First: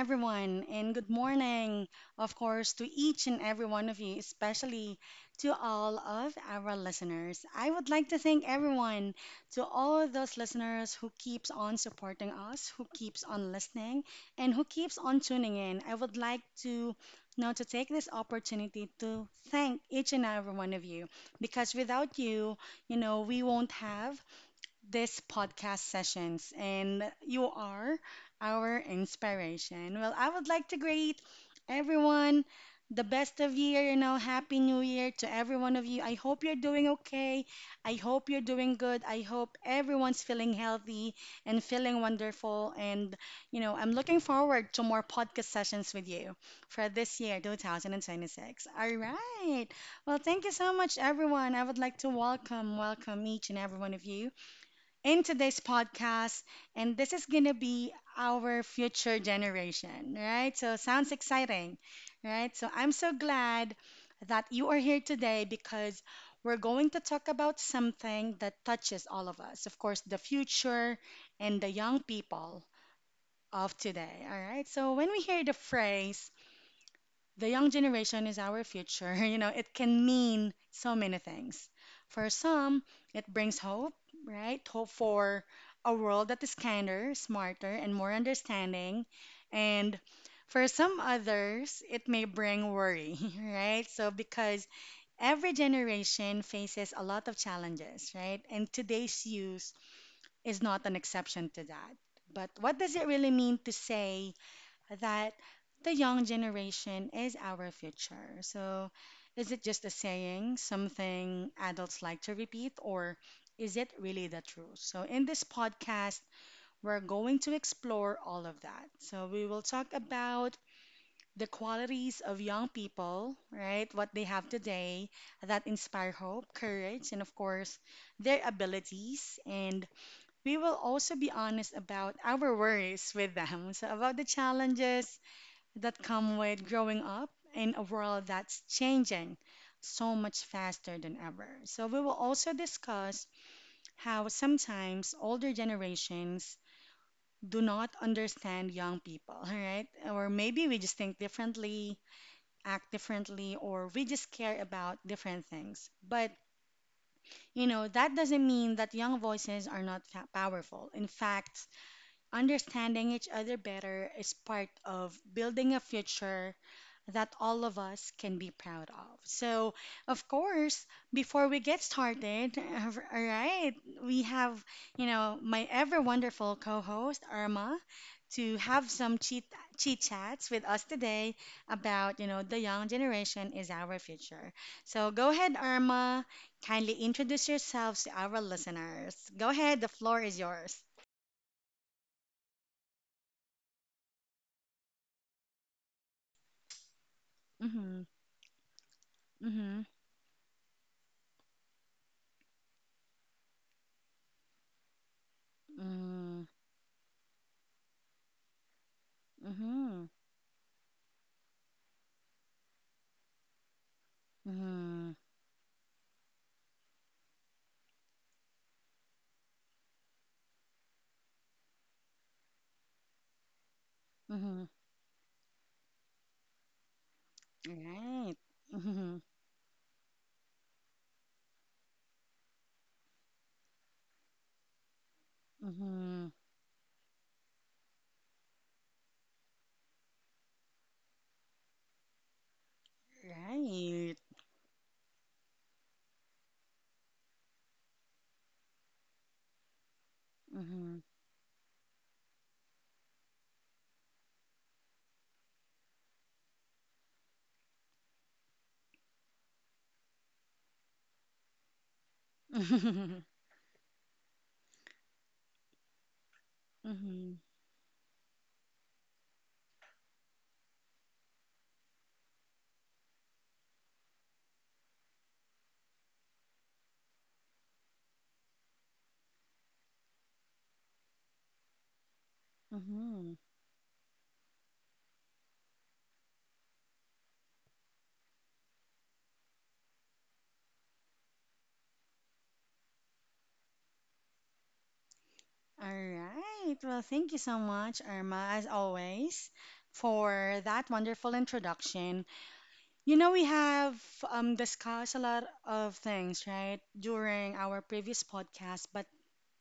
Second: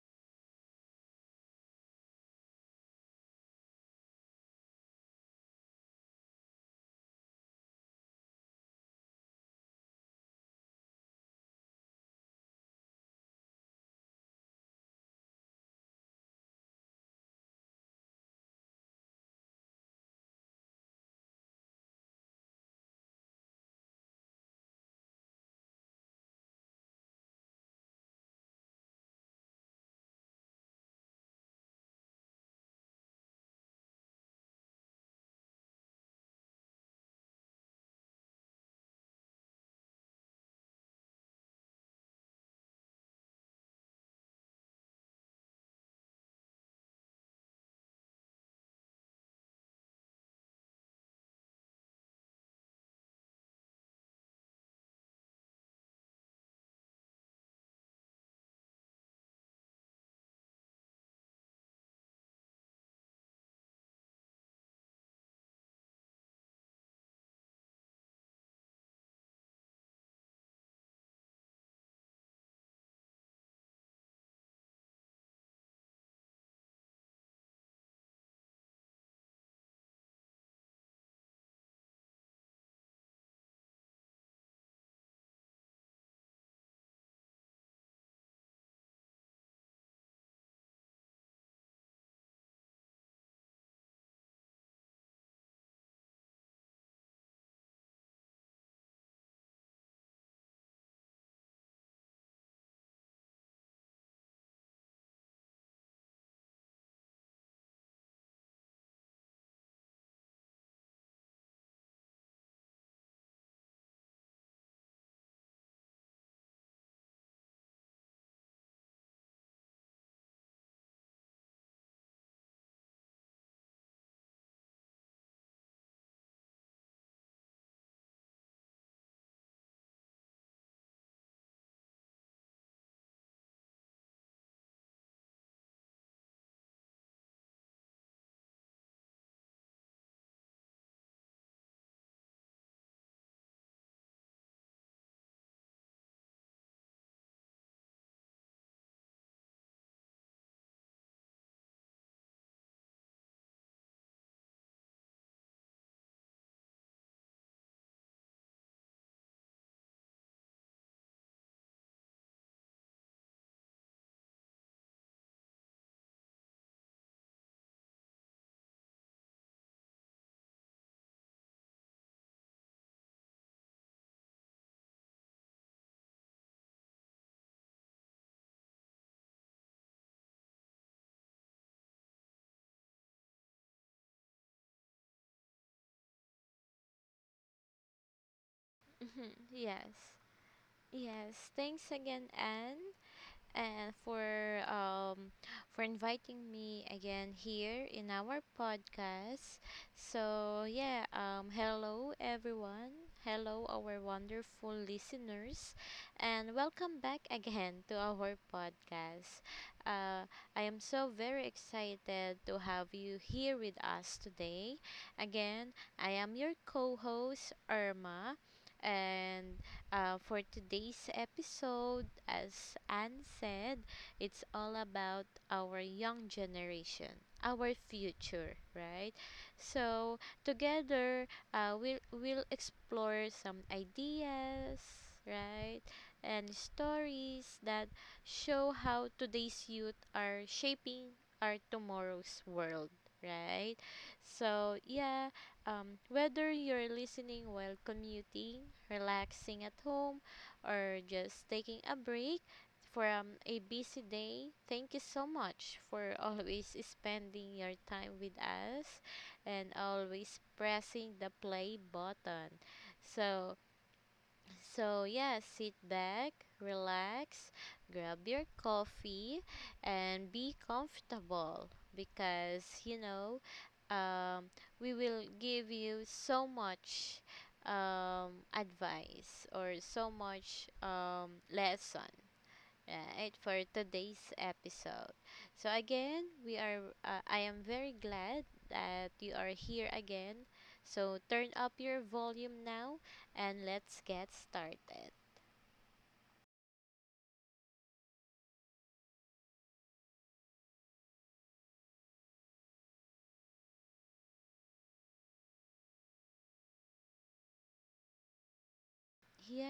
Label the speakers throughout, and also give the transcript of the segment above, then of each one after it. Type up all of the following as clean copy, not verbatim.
Speaker 1: everyone, and good morning, of course, to each and every one of you, especially to all of our listeners. I would like to thank everyone, to all those listeners who keeps on supporting us, who keeps on listening, and who keeps on tuning in. I would like to now to take this opportunity to thank each and every one of you because without you, we won't have this podcast sessions, and you are our inspiration. Well, I would like to greet everyone the best of year, happy new year to every one of you. I hope you're doing okay. I hope you're doing good. I hope everyone's feeling healthy and feeling wonderful. And, I'm looking forward to more podcast sessions with you for this year, 2026. All right. Well, thank you so much, everyone. I would like to welcome each and every one of you in today's podcast, and this is gonna be our future generation, right? So, sounds exciting, right? So, I'm so glad that you are here today because we're going to talk about something that touches all of us, of course, the future and the young people of today, all right? So, when we hear the phrase, the young generation is our future. It can mean so many things. For some, it brings hope, right? Hope for a world that is kinder, smarter, and more understanding. And for some others, it may bring worry, right? So, because every generation faces a lot of challenges, right? And today's youth is not an exception to that. But what does it really mean to say that the young generation is our future? So, is it just a saying, something adults like to repeat, or is it really the truth? So, in this podcast, we're going to explore all of that. So, we will talk about the qualities of young people, right? What they have today that inspire hope, courage, and of course, their abilities. And we will also be honest about our worries with them. So, about the challenges that come with growing up in a world that's changing so much faster than ever. So we will also discuss how sometimes older generations do not understand young people, all right? Or maybe we just think differently, act differently, or we just care about different things. But, that doesn't mean that young voices are not powerful. In fact, understanding each other better is part of building a future that all of us can be proud of. So, of course, before we get started, all right, we have, my ever wonderful co-host Irma to have some chit chats with us today about, the young generation is our future. So, go ahead, Irma, kindly introduce yourselves to our listeners.
Speaker 2: Mhm,
Speaker 1: Go ahead, the
Speaker 2: Yes.
Speaker 1: floor is yours.
Speaker 2: Yes. Thanks again, Anne, and for inviting me again here in
Speaker 1: Mhm.
Speaker 2: our podcast.
Speaker 1: Mhm.
Speaker 2: So, yeah, hello everyone. Hello our wonderful listeners
Speaker 1: Mm.
Speaker 2: and welcome back again to our podcast.
Speaker 1: Mhm.
Speaker 2: Uh I am so very excited to have you here with us today.
Speaker 1: Mhm.
Speaker 2: Again, I am your co-host Irma and for today's episode, as Anne said, it's
Speaker 1: Mhm.
Speaker 2: all about our young generation, our
Speaker 1: Right.
Speaker 2: future, right?
Speaker 1: Mm-hmm.
Speaker 2: So, together, we'll explore some ideas, right?
Speaker 1: Mm-hmm.
Speaker 2: And stories that show how today's youth are shaping our tomorrow's world, right?
Speaker 1: Right.
Speaker 2: So, yeah, whether you're listening while commuting, relaxing at home, or
Speaker 1: Mm-hmm.
Speaker 2: just taking a break from a busy day, thank you so much for always spending your time with us and always pressing the play button. So, so, yeah, sit back,
Speaker 1: Mm-hmm.
Speaker 2: relax, grab your coffee, and be comfortable because, um, we will give you so much advice or so much lesson. Right,
Speaker 1: Mm-hmm.
Speaker 2: for today's episode. So again, we are I am very glad that you are here again. So turn up your volume now and let's get started.
Speaker 1: All right. Well, thank you so much, Irma, as always, for that wonderful introduction. You know, we have discussed a lot of things, right, during our previous podcast, but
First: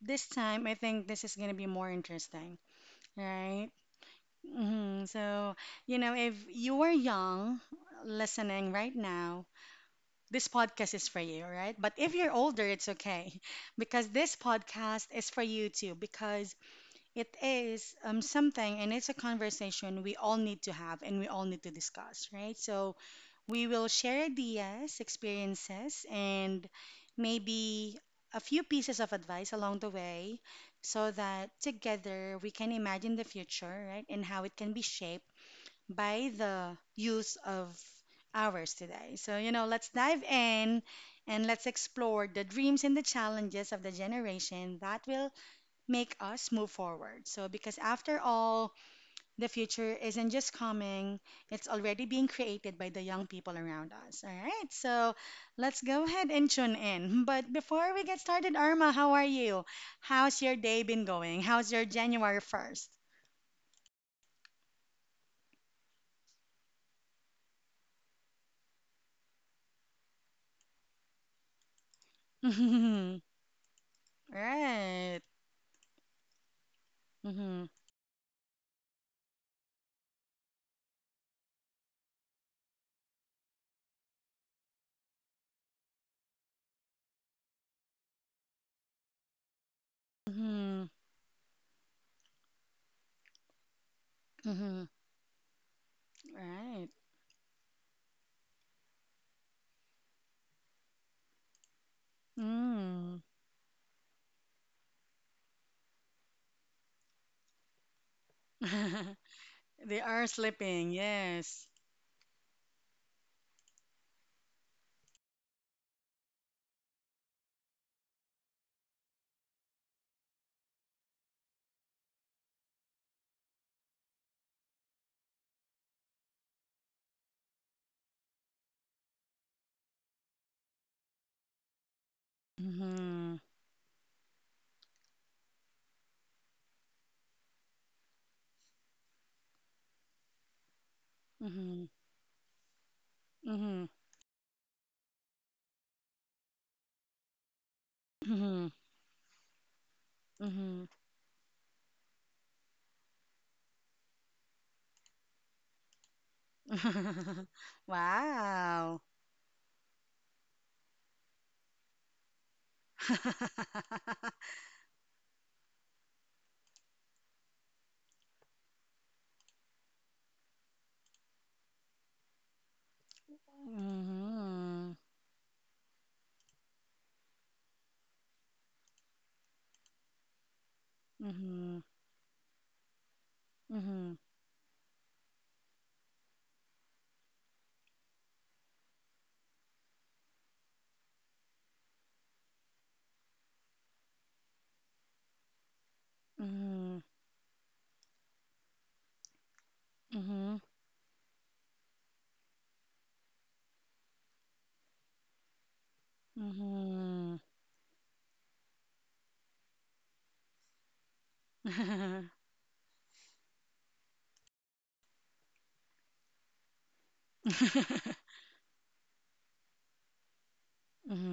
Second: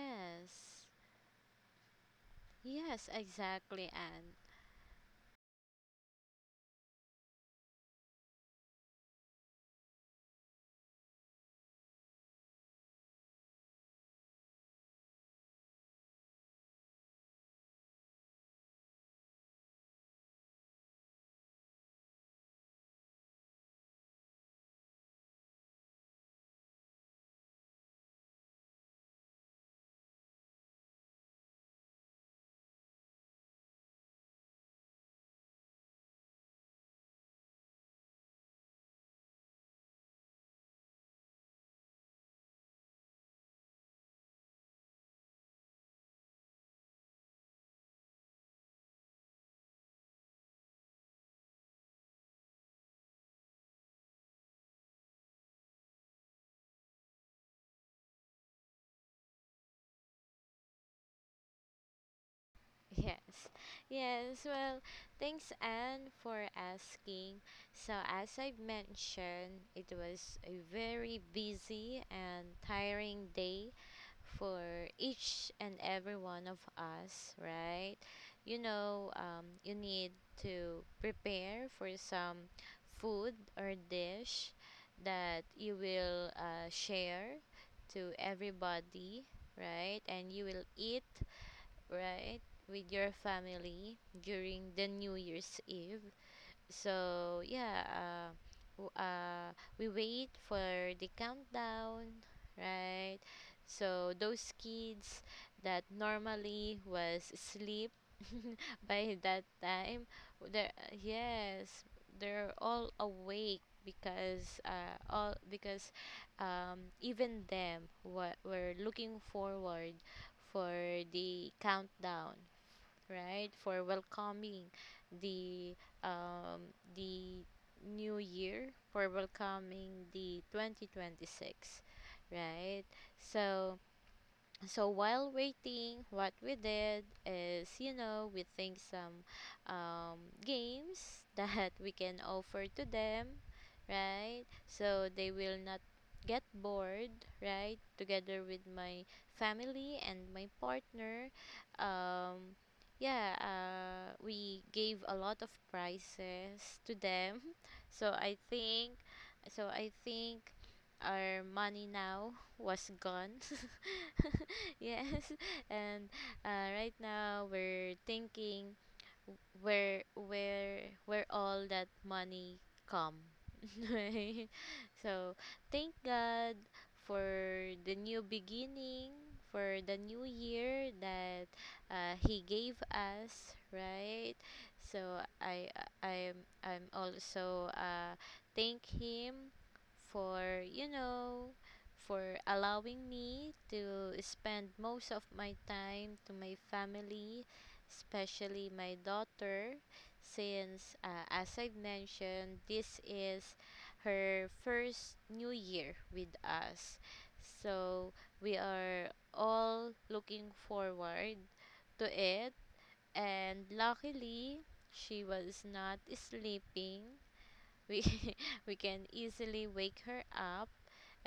Speaker 1: this time I think this is going to be more interesting,
Speaker 2: Yes,
Speaker 1: right?
Speaker 2: exactly, Anne.
Speaker 1: Mm-hmm. So, if you are young listening right now, this podcast is for you, right? But if you're older, it's okay because this podcast is for you too because it is something and it's a conversation we all need to have and we all need to discuss, right? So we will share ideas, experiences, and maybe a few pieces of advice along the way so that together we can imagine the future, right? And how it can be shaped by the use of hours today. So, let's dive in and let's explore the dreams and the challenges of the generation that will make us move forward. So, because after all, the future isn't just coming, it's already being created by the young people around us. All right, so let's go ahead and tune in. But before we get started, Irma, how are you? How's your day been going? How's your January 1st?
Speaker 2: Yes. Yes, well, thanks Anne for asking. So as I mentioned, it was a very busy and tiring day for
Speaker 1: Right.
Speaker 2: each and every one of us,
Speaker 1: Mm-hmm.
Speaker 2: right? You know, you need to prepare for some food or dish that you will share to everybody, right? And you will
Speaker 1: Mhm.
Speaker 2: eat, right, with your family during
Speaker 1: Mhm.
Speaker 2: the New Year's Eve.
Speaker 1: Right.
Speaker 2: So yeah, we wait for the countdown, right?
Speaker 1: Mm.
Speaker 2: So those kids that normally was asleep by that
Speaker 1: They
Speaker 2: time,
Speaker 1: are
Speaker 2: they are
Speaker 1: sleeping. Yes.
Speaker 2: yes, they're all awake because even them were looking forward for the countdown, right? For welcoming the the new year, for welcoming the 2026, right?
Speaker 1: Mhm.
Speaker 2: So so while waiting, what we did is, you know, we think some um, games that
Speaker 1: Mhm.
Speaker 2: we can offer to them,
Speaker 1: Mhm.
Speaker 2: right, so they will not get bored, right, together with
Speaker 1: Mhm.
Speaker 2: my family and my
Speaker 1: Mhm.
Speaker 2: partner. um, yeah, we gave a lot of prizes to them. so i
Speaker 1: Wow.
Speaker 2: think so I think our money now was gone. Yes. And right now we're thinking where all that money come. Right.
Speaker 1: Mhm.
Speaker 2: So thank god for the new beginning, for the new year that
Speaker 1: Mhm.
Speaker 2: he gave us, right? So I'm also, thank him for, you know, for allowing me to spend most of my time to my
Speaker 1: Mhm.
Speaker 2: family, especially my daughter,
Speaker 1: Mhm.
Speaker 2: since, as I mentioned, this is her first new year with us.
Speaker 1: Mhm.
Speaker 2: So we are all looking forward to
Speaker 1: Mhm.
Speaker 2: it, and luckily, she was not sleeping. We we can easily wake her up,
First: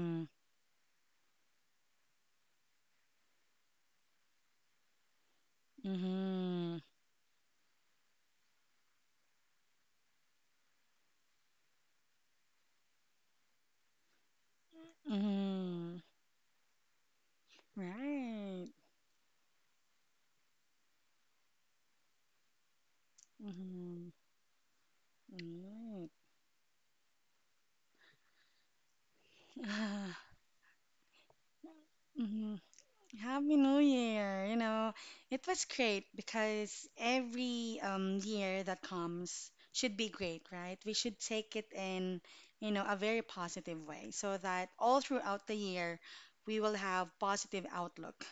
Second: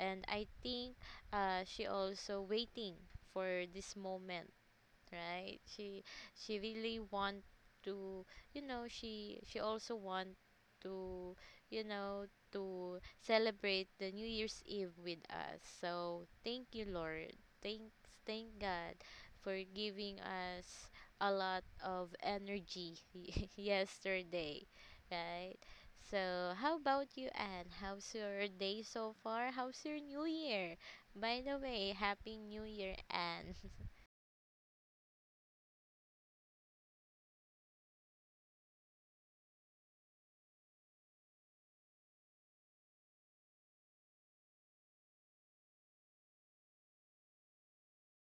Speaker 2: and I think she also waiting for this moment, right? She
Speaker 1: Mhm.
Speaker 2: really want to, you know, she also want to, you know, to celebrate the new year's eve with us.
Speaker 1: Mhm.
Speaker 2: So thank you lord, thanks, thank
Speaker 1: Right.
Speaker 2: god for giving us a lot of energy
Speaker 1: Mhm.
Speaker 2: yesterday, right?
Speaker 1: Right.
Speaker 2: So how about you, Anne? How's your day so far? How's your new year? By the way, happy
Speaker 1: Mhm.
Speaker 2: new year, Anne.
Speaker 1: Happy New Year! You know, it was great because every year that comes should be great, right? We should take it in, a very positive way so that all throughout the year we will have positive outlook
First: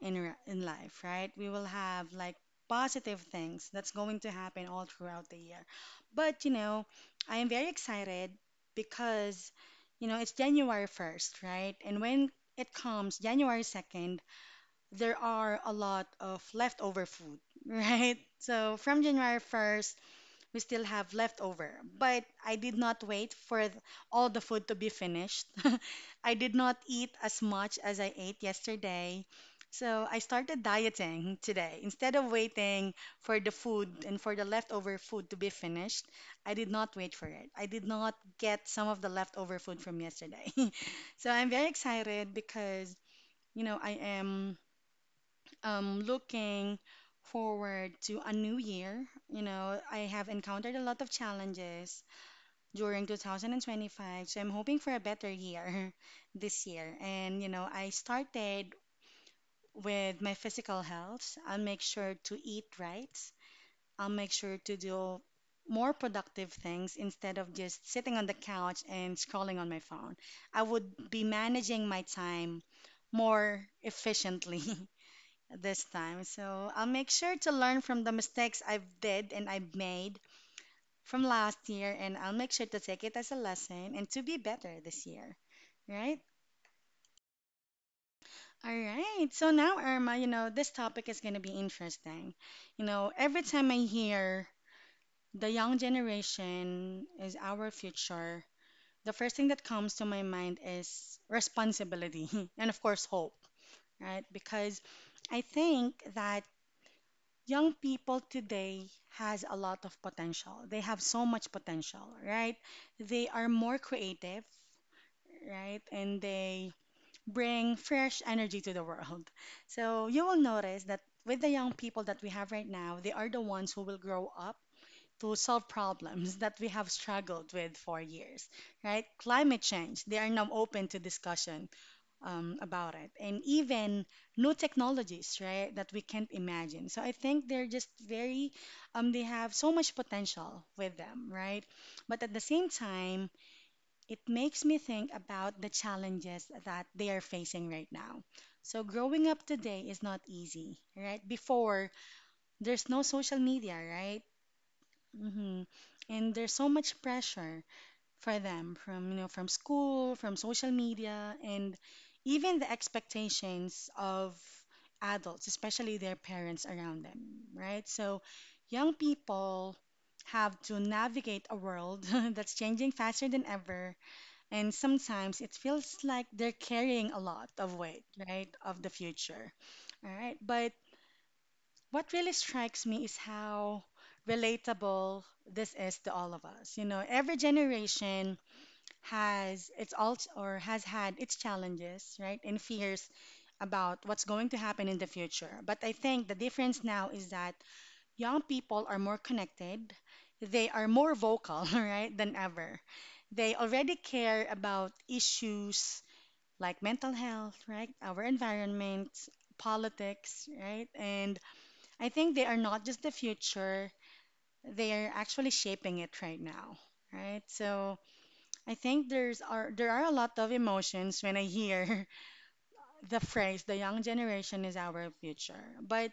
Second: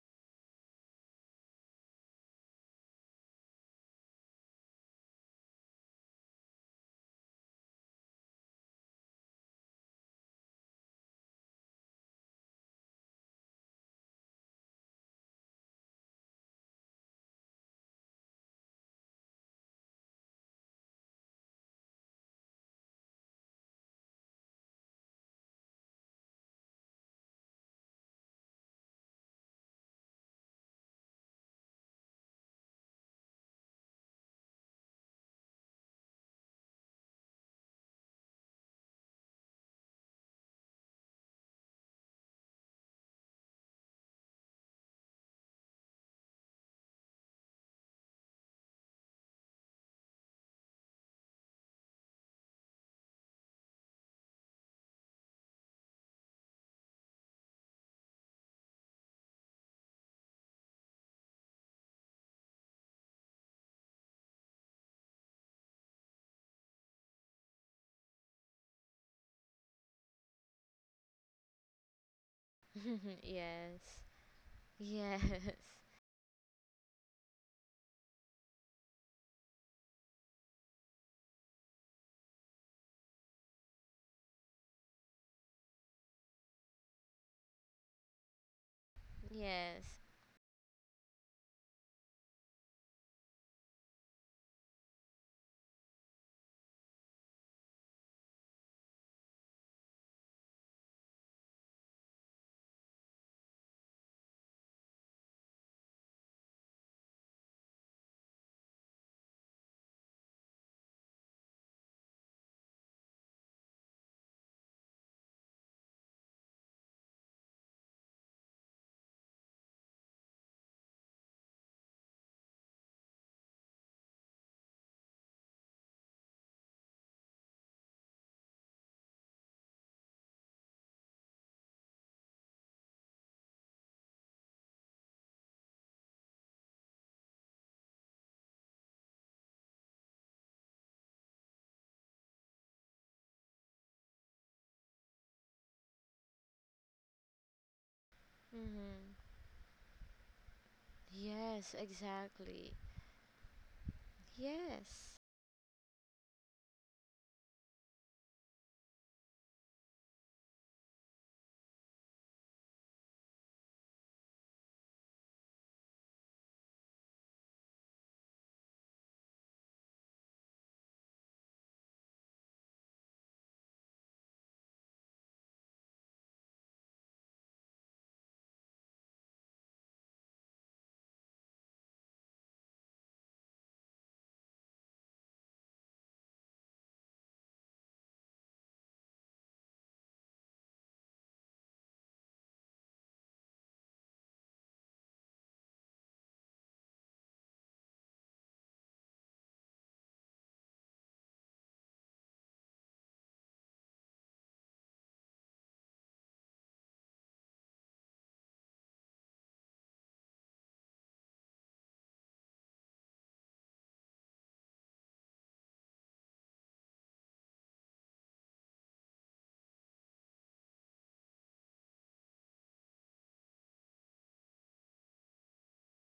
Speaker 1: in in life, right? We will have like positive things that's going to happen all throughout the year. But, I am very excited because, it's January 1st, right? And when it comes January 2nd, there are a lot of leftover food, right? So from January 1st, we still have leftover. But I did not wait for all the food to be finished. I did not eat as much as I ate yesterday. So I started dieting today. Instead of waiting for the food and for the leftover food to be finished, I did not wait for it. I did not get some of the leftover food from yesterday. So I'm very excited because, I am looking forward to a new year. You know, I have encountered a lot of challenges during 2025, so I'm hoping for a better year this year. And, I started with my physical health. I'll make sure to eat right, I'll make sure to do more productive things instead of just sitting on the couch and scrolling on my phone. I would be managing my time more
Speaker 2: Yes.
Speaker 1: efficiently.
Speaker 2: Yes.
Speaker 1: this time. So I'll make sure to learn from the mistakes I've did and I've made from last year, and I'll make sure to take it as a lesson and to be better this year. Right? All right. So now,
Speaker 2: Yes.
Speaker 1: Irma, you know, this topic is going to be interesting. You know, every time I hear the young generation is our future, the first thing that comes to my mind is responsibility and, of course, hope, right? Because I think that young people today has a lot of potential. They have so much potential, right? They are more creative, right? And they bring fresh energy to the world. So you will notice that with the young people that we have right now, they are the ones who will grow up to solve problems that we have struggled with for years, right? Climate change, they are now open to discussion about it and even new technologies, right, that we can't imagine. So I think they're just very they have so much potential with them, right? But at the same time, it makes me think about the challenges that they are facing right now. So
Speaker 2: Mhm.
Speaker 1: growing up today is not easy, right?
Speaker 2: Yes,
Speaker 1: Before,
Speaker 2: exactly.
Speaker 1: there's no social media, right?
Speaker 2: Yes.
Speaker 1: Hmm. And there's so much pressure for them from, from school, from social media, and even the expectations of adults, especially their parents around them, right? So young people have to navigate a world that's changing faster than ever, and sometimes it feels like they're carrying a lot of weight, right, of the future. All right, but what really strikes me is how relatable this is to all of us. You know, every generation has it's all or has had its challenges, right? And fears about what's going to happen in the future. But I think the difference now is that young people are more connected, they are more vocal, right, than ever. They already care about issues like mental health, right? Our environment, politics, right? And I think they are not just the future, they are actually shaping it right now, right? So I think there are a lot of emotions when I hear the phrase the young generation is our future. But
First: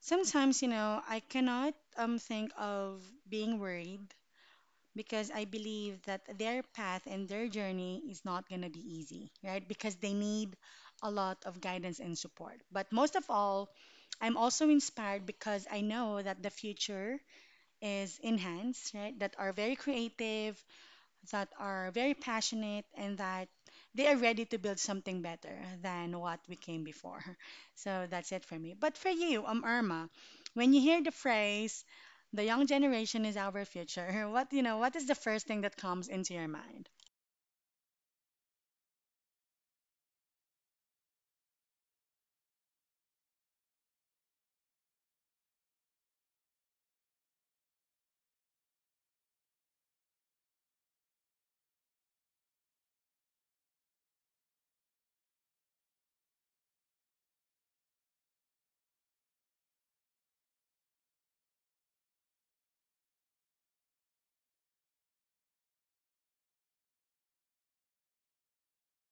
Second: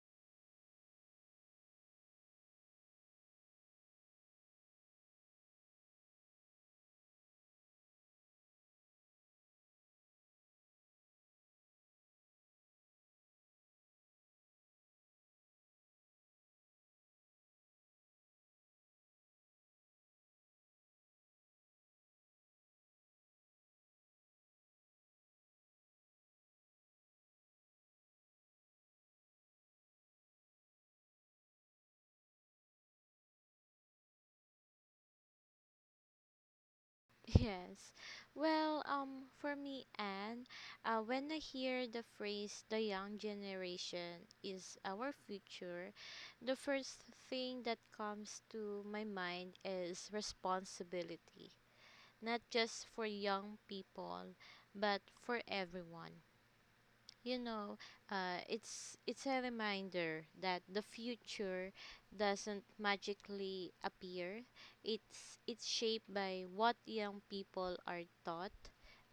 Speaker 1: sometimes, I cannot think of being worried because I believe that their path and their journey is not going to be easy, right? Because they need a lot of guidance and support. But most of all, I'm also inspired because I know that the future is enhanced, right? That are very creative, that are very passionate and that they are ready to build something better than what we came before. So that's it for me. But for you, Irma, when you hear the phrase "the young generation is our future," what, what is the first thing that comes into your mind?
Speaker 2: Yes. Well, for me, Anne, when I hear the phrase "the young generation is our future," the first thing that comes to my mind is responsibility. Not just for young people, but for everyone. You know, it's a reminder that the future doesn't magically appear. It's shaped by what young people are taught,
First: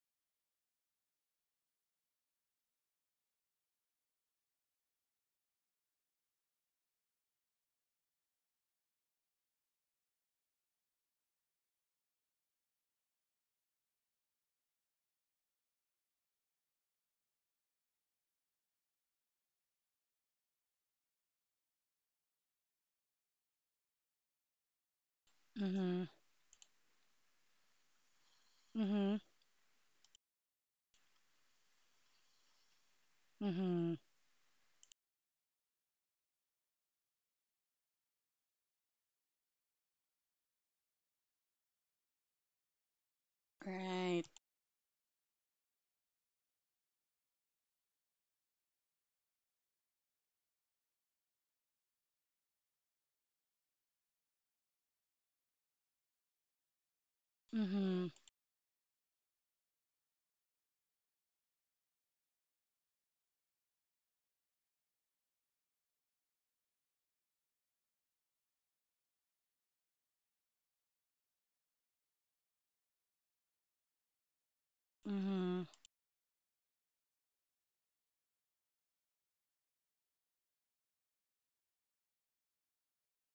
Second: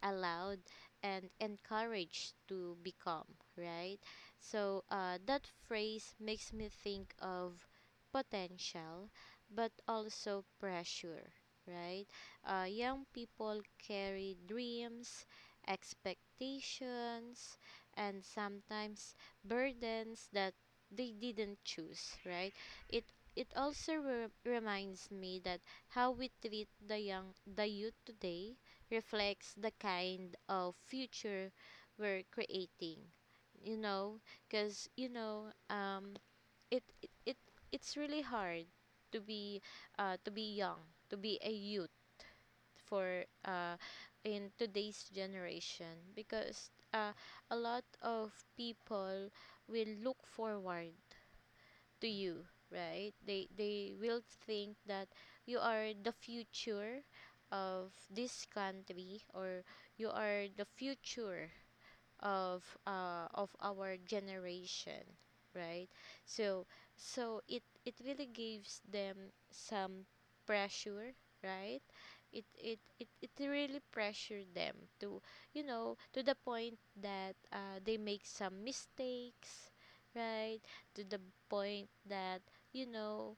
Speaker 2: allowed, and encouraged to become. Right. So that phrase makes me think of potential, but also pressure. Right. Young people carry dreams, expectations, and sometimes burdens that they didn't choose, right? It it reminds me that
Speaker 1: Mhm.
Speaker 2: how we treat the youth today
Speaker 1: Mhm.
Speaker 2: reflects the kind of future we're creating. You
Speaker 1: Mhm.
Speaker 2: know, because, you know, it, it it it's really hard to be to be young, to be a youth for
Speaker 1: Right.
Speaker 2: in today's generation, because a lot of people will look forward to you, right? They will think that you are the future of
Speaker 1: Mhm.
Speaker 2: this country, or you are the future of our generation, right? So so it really gives them some pressure, right? It really pressure them to, you
Speaker 1: Mhm.
Speaker 2: know, to the point that they make some mistakes, right? To the point that, you know,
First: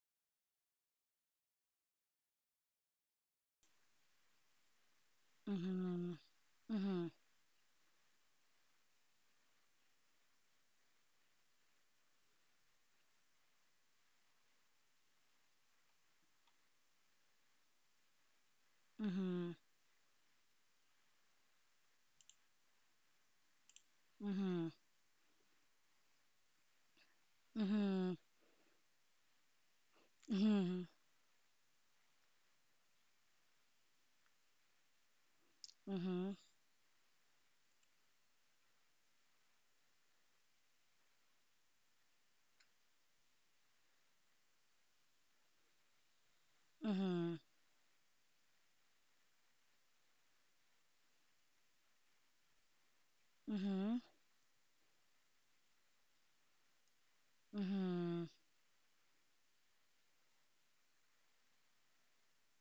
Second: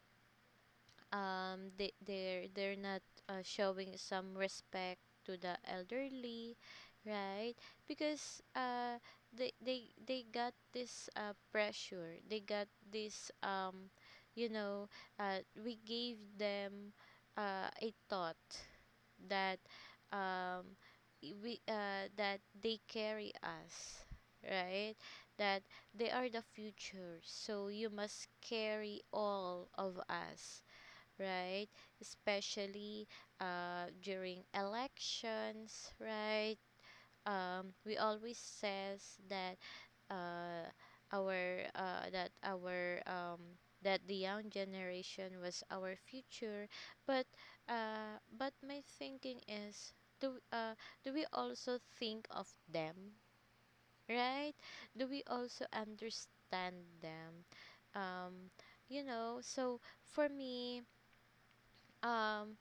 Speaker 2: they're not showing some respect to the
Speaker 1: Mhm.
Speaker 2: elderly,
Speaker 1: Mhm.
Speaker 2: right? Because they got this pressure, they got this, you know we gave them a thought
Speaker 1: Mhm.
Speaker 2: that, um I- we that they carry us, right? That they are the future,
Speaker 1: Mhm.
Speaker 2: so you
Speaker 1: Mhm.
Speaker 2: must carry all of us,
Speaker 1: Mhm.
Speaker 2: right? Especially during elections, right? We always says that, uh, our that our that the young generation was our future, but
Speaker 1: Mhm.
Speaker 2: but my thinking is, do uh, do we also think of them,
Speaker 1: Mhm. Mhm.
Speaker 2: right? Do we also understand them?
Speaker 1: Mhm.
Speaker 2: Um, you know, so for me, um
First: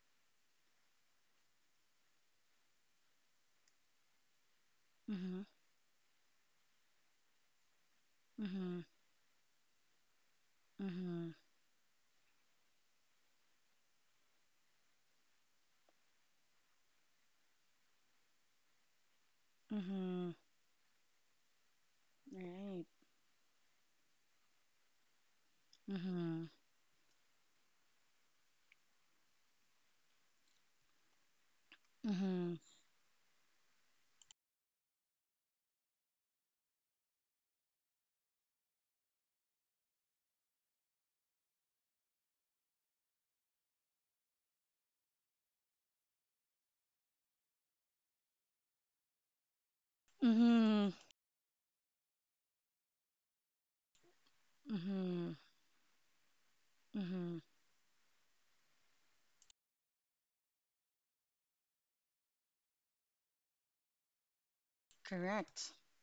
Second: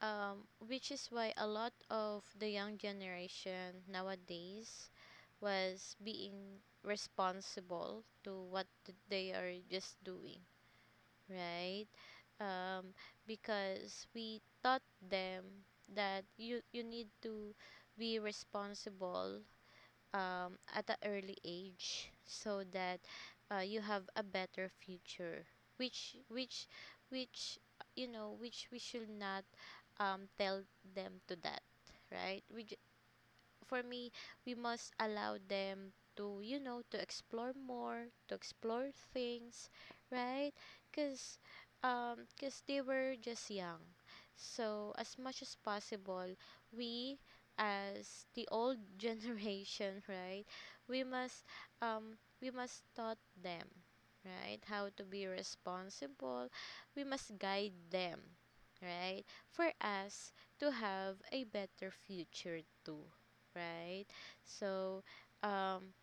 Speaker 2: which is why a lot of the young generation nowadays
Speaker 1: Mhm.
Speaker 2: was being responsible to what
Speaker 1: Mhm.
Speaker 2: they are just doing,
Speaker 1: Mhm.
Speaker 2: right? um, because we taught them that you need to be responsible
Speaker 1: Mhm.
Speaker 2: at an early age so
Speaker 1: Right.
Speaker 2: that you have a better future, which
Speaker 1: Mhm.
Speaker 2: which which you know, which we should not tell them to that, right?
Speaker 1: Mhm.
Speaker 2: For me, we must allow them to, you know, to explore more, to explore things, right? Cause, cause they were just young, so as much as possible, we, as the old generation, right?
Speaker 1: Mhm.
Speaker 2: We must we must taught them, right? How to be
Speaker 1: Mhm.
Speaker 2: responsible. We must
Speaker 1: Mhm.
Speaker 2: guide them, right? For us to have a better future too, right? So,
Speaker 1: Correct.
Speaker 2: um,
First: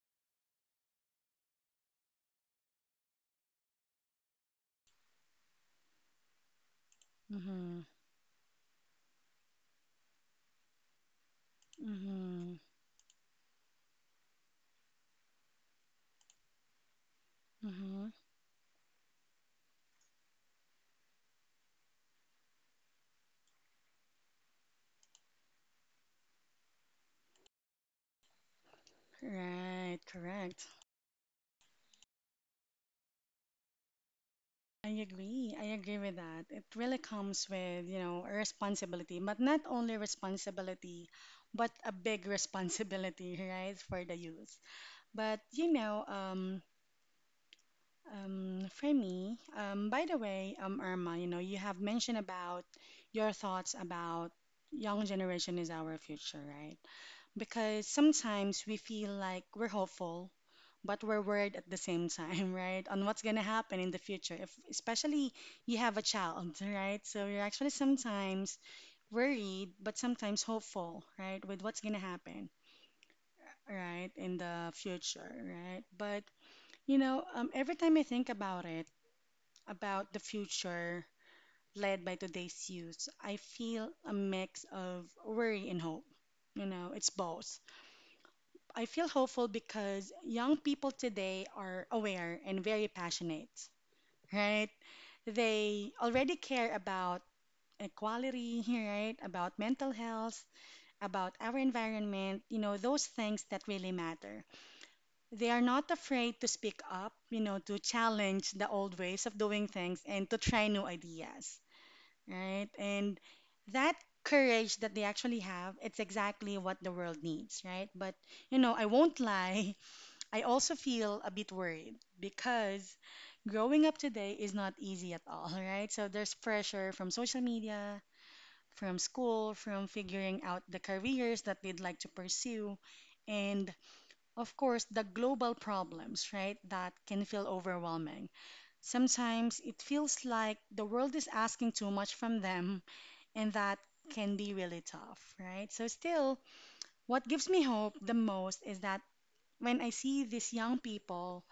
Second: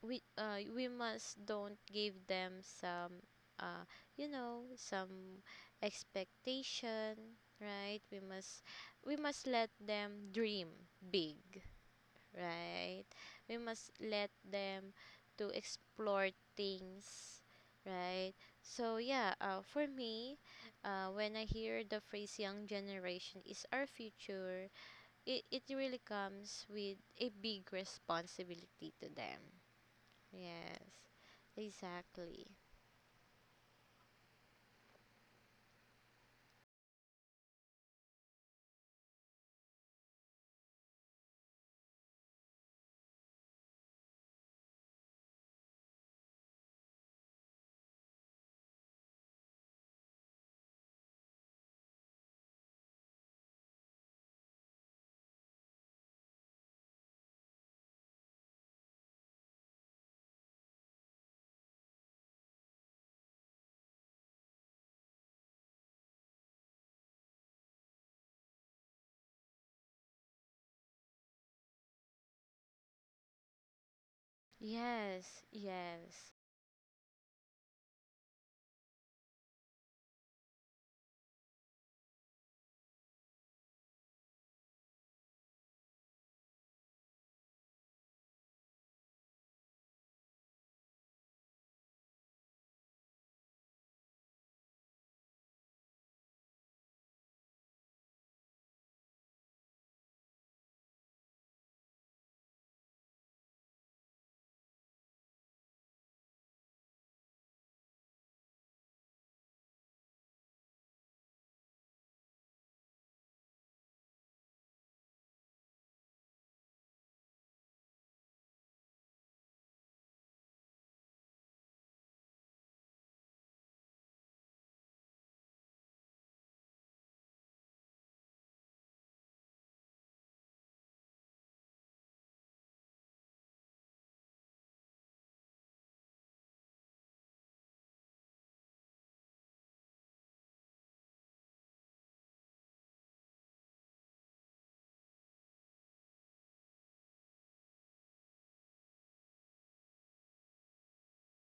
Speaker 2: we must don't give them some, uh, you know, some expectation,
Speaker 1: Mhm.
Speaker 2: right? We must let them dream big,
Speaker 1: Mhm.
Speaker 2: right? We must let them to explore things,
Speaker 1: Mhm.
Speaker 2: right? So yeah, for me, when I hear the phrase "young generation is our future," it really comes with a big responsibility to them.
Speaker 1: Right. Correct.
Speaker 2: Yes, exactly.
Speaker 1: I agree. I agree with that. It really comes with, a responsibility, but not only responsibility, but a big responsibility, right, for the youth. But you know, um, for me, by the way, Irma, you know, you have mentioned about your thoughts about young generation is our future, right? Because sometimes we feel like we're hopeful, but we're worried at the same time, right? On what's gonna happen in the future, if especially you have a child, right? So you're actually sometimes worried, but sometimes hopeful, right? With what's gonna happen, right, in the future,
Speaker 2: Yes,
Speaker 1: right? But
Speaker 2: yes,
Speaker 1: every time I think about it about the future led by today's youth, I feel a mix of worry and hope. You know, it's both. I feel hopeful because young people today are aware and very passionate, right? They already care about equality, right? About mental health, about our environment, you know, those things that really matter. They are not afraid to speak up, you know, to challenge the old ways of doing things and to try new ideas. Right? And that courage that they actually have, it's exactly what the world needs, right? But, you know, I won't lie, I also feel a bit worried because growing up today is not easy at all, right? So there's pressure from social media, from school, from figuring out the careers that they'd like to pursue. And of course, the global problems, right, that can feel overwhelming. Sometimes it feels like the world is asking too much from them and that can be really tough, right? So, still, what gives me hope the most is that when I see these young people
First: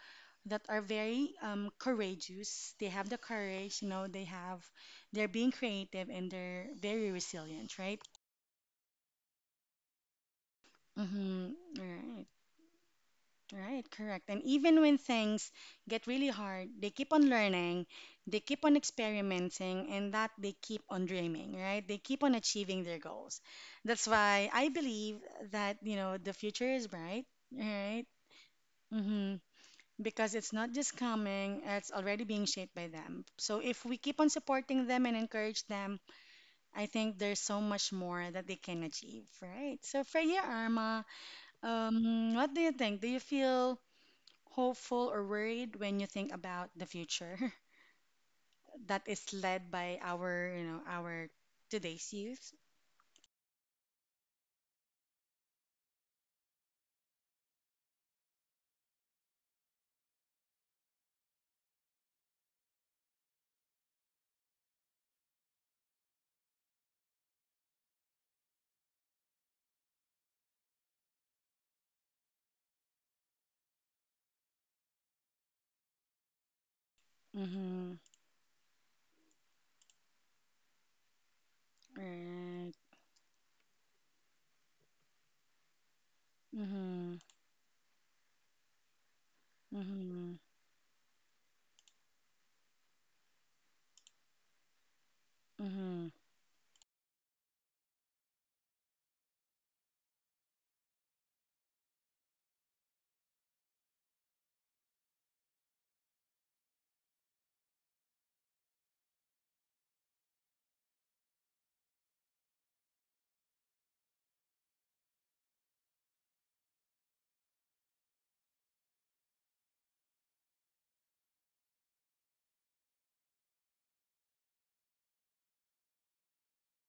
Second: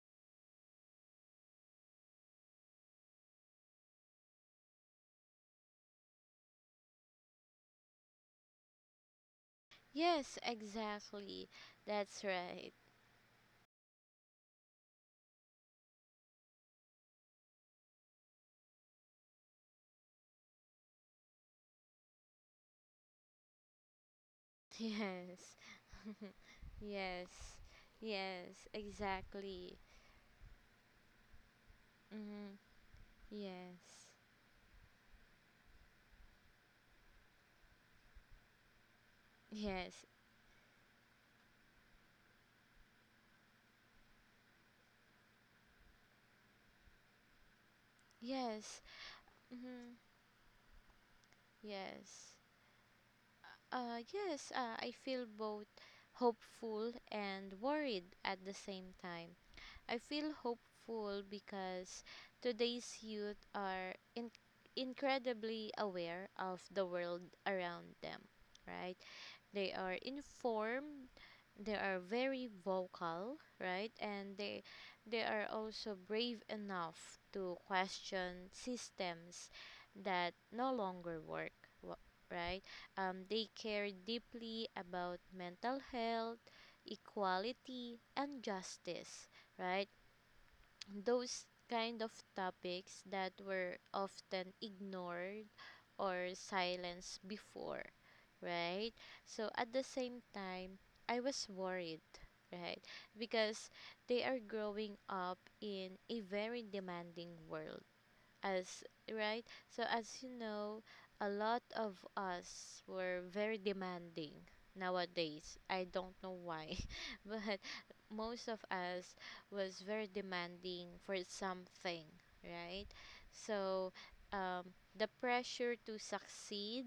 Speaker 1: that are very courageous, they have the courage, you know, they have, they're being creative and they're very resilient, right?
Speaker 2: yes, exactly.
Speaker 1: Mm-hmm.
Speaker 2: That's
Speaker 1: Right.
Speaker 2: right.
Speaker 1: Right, correct. And even when things get really hard, they keep on learning, they keep on experimenting, and that they keep on dreaming, right? They keep on achieving their goals. That's why I believe
Speaker 2: Yes.
Speaker 1: that, you know, the future is bright,
Speaker 2: Yes,
Speaker 1: right?
Speaker 2: yes,
Speaker 1: Hmm.
Speaker 2: exactly.
Speaker 1: Because it's not just coming, it's already being
Speaker 2: Mm-hmm.
Speaker 1: shaped by them. So if we
Speaker 2: Yes.
Speaker 1: keep on supporting them and encourage them, I think there's so much more that they can achieve, right? So
Speaker 2: Yes.
Speaker 1: for you, Arma, what do you think? Do you feel hopeful or worried when you think about the future
Speaker 2: Yes.
Speaker 1: that is led by
Speaker 2: Mm-hmm.
Speaker 1: our, our today's
Speaker 2: Yes.
Speaker 1: youth.
Speaker 2: Yes, I feel both hopeful and worried at the same time. I feel hopeful because today's youth are incredibly aware of the world around them, right? They are informed, they are very vocal, right? And they are also brave enough to
Speaker 1: Mm-hmm.
Speaker 2: question systems that no longer work, wa- right?
Speaker 1: Right.
Speaker 2: They care deeply about mental health,
Speaker 1: Mm-hmm.
Speaker 2: equality, and justice, right?
Speaker 1: Mm-hmm.
Speaker 2: Those kind of topics that were often ignored
Speaker 1: Mm-hmm.
Speaker 2: or silenced before, right? So at the same time, I was worried, right? Because they are growing up in a very demanding world, as right so as you know, a lot of us were very demanding nowadays, I don't know why, but most of us was very demanding for something, right? So, um, the pressure to succeed,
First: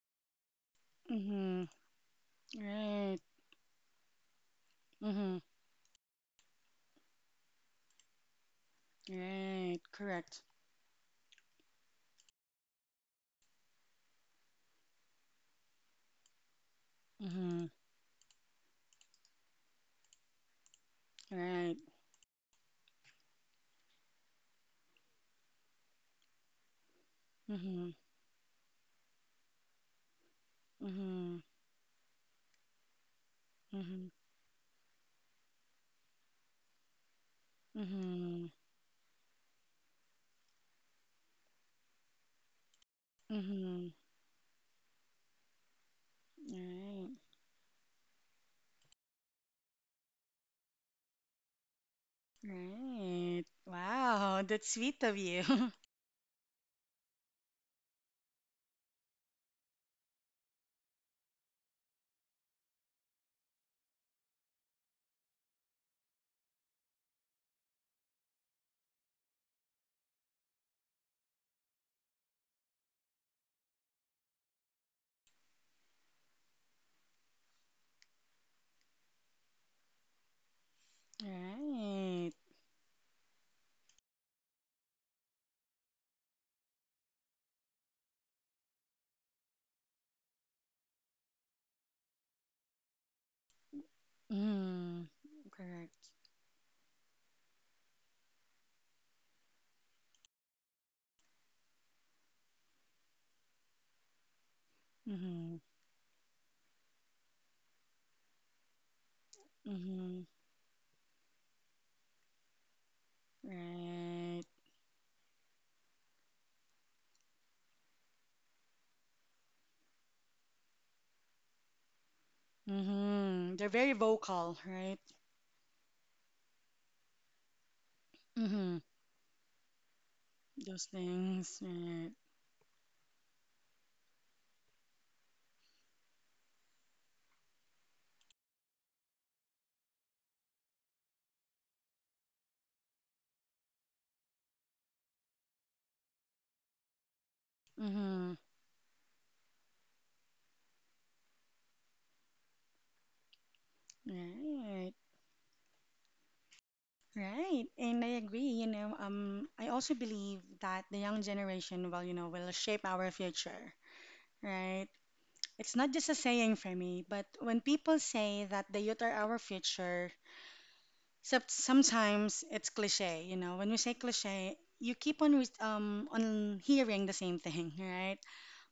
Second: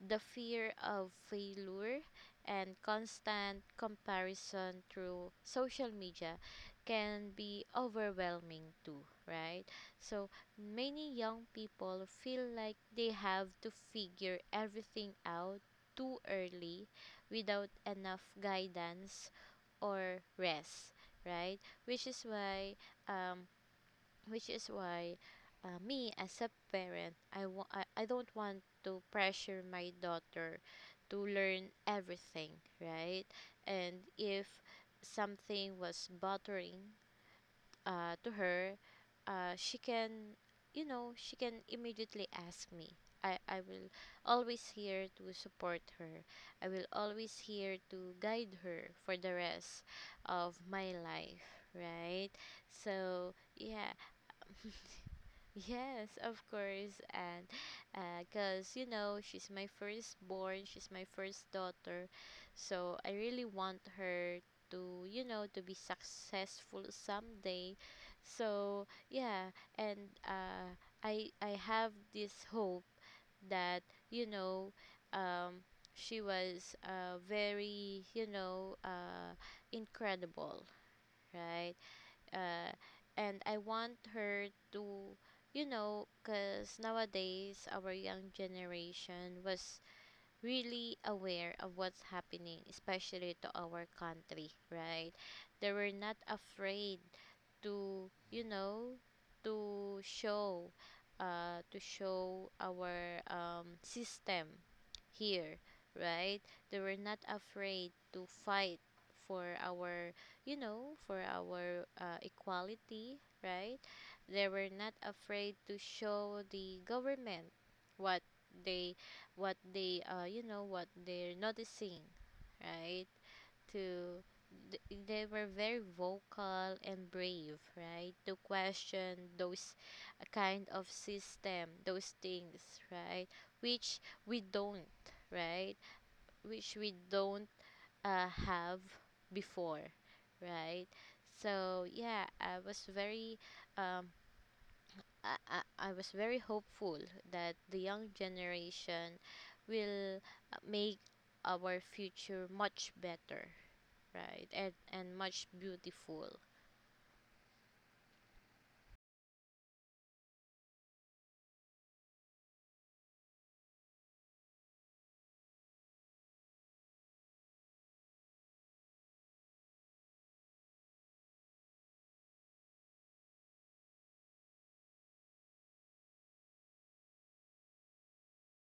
Speaker 2: the fear of
Speaker 1: Mm-hmm.
Speaker 2: failure, and
Speaker 1: Right.
Speaker 2: constant comparison through
Speaker 1: Mm-hmm.
Speaker 2: social media can be overwhelming too, right?
Speaker 1: Right.
Speaker 2: So
Speaker 1: Correct.
Speaker 2: many young people feel like they have to figure everything out too early
Speaker 1: Mm-hmm.
Speaker 2: without enough guidance or rest, right?
Speaker 1: Right.
Speaker 2: Which is why um which is why me as a parent, I, wa-
Speaker 1: Mm-hmm.
Speaker 2: I don't want to pressure my daughter to
Speaker 1: Mm-hmm.
Speaker 2: learn everything, right? And
Speaker 1: Mm-hmm.
Speaker 2: if something was bothering to
Speaker 1: Mm-hmm.
Speaker 2: her, she can, you know, she can immediately ask me. I
Speaker 1: Mm-hmm.
Speaker 2: will always here to support her, I will
Speaker 1: Right.
Speaker 2: always here to guide her for the rest of my life, right? So
Speaker 1: Right.
Speaker 2: yeah.
Speaker 1: Wow, that's sweet of you.
Speaker 2: Yes, of course. And because, you know, she's my firstborn, she's my first daughter. So I really want her to, you know, to be successful someday. So, yeah. And I have this hope that, you know, um, she was very, you know, incredible, right?
Speaker 1: Right.
Speaker 2: uh, and I want her to, you know, because nowadays our young generation was really aware of what's happening, especially to our country,
Speaker 1: Mm.
Speaker 2: right? They were
Speaker 1: Correct.
Speaker 2: not afraid to, you know, to show, to show our system
Speaker 1: Mm-hmm.
Speaker 2: here, right? They were not afraid to fight for our,
Speaker 1: Mm-hmm.
Speaker 2: you know, for our equality, right?
Speaker 1: Right.
Speaker 2: They were not afraid to show the government what they, what they, you know, what they're noticing, right?
Speaker 1: Mm-hmm. They're very
Speaker 2: to
Speaker 1: vocal, right?
Speaker 2: they were very vocal and brave, right, to
Speaker 1: Mm-hmm.
Speaker 2: question those kind
Speaker 1: Those
Speaker 2: of
Speaker 1: things.
Speaker 2: system,
Speaker 1: Right.
Speaker 2: those things, right? which we don't right which we don't have before, right? So yeah, I was very, um I was very hopeful that the young
Speaker 1: Mm-hmm.
Speaker 2: generation will make our future much better, right, and
Speaker 1: Right.
Speaker 2: much beautiful.
Speaker 1: Right. And I agree, you know, I also believe that the young generation will, you know, will shape our future, right? It's not just a saying for me, but when people say that the youth are our future, sometimes it's cliche, you know. When you say cliche, you keep on on hearing the same thing, right?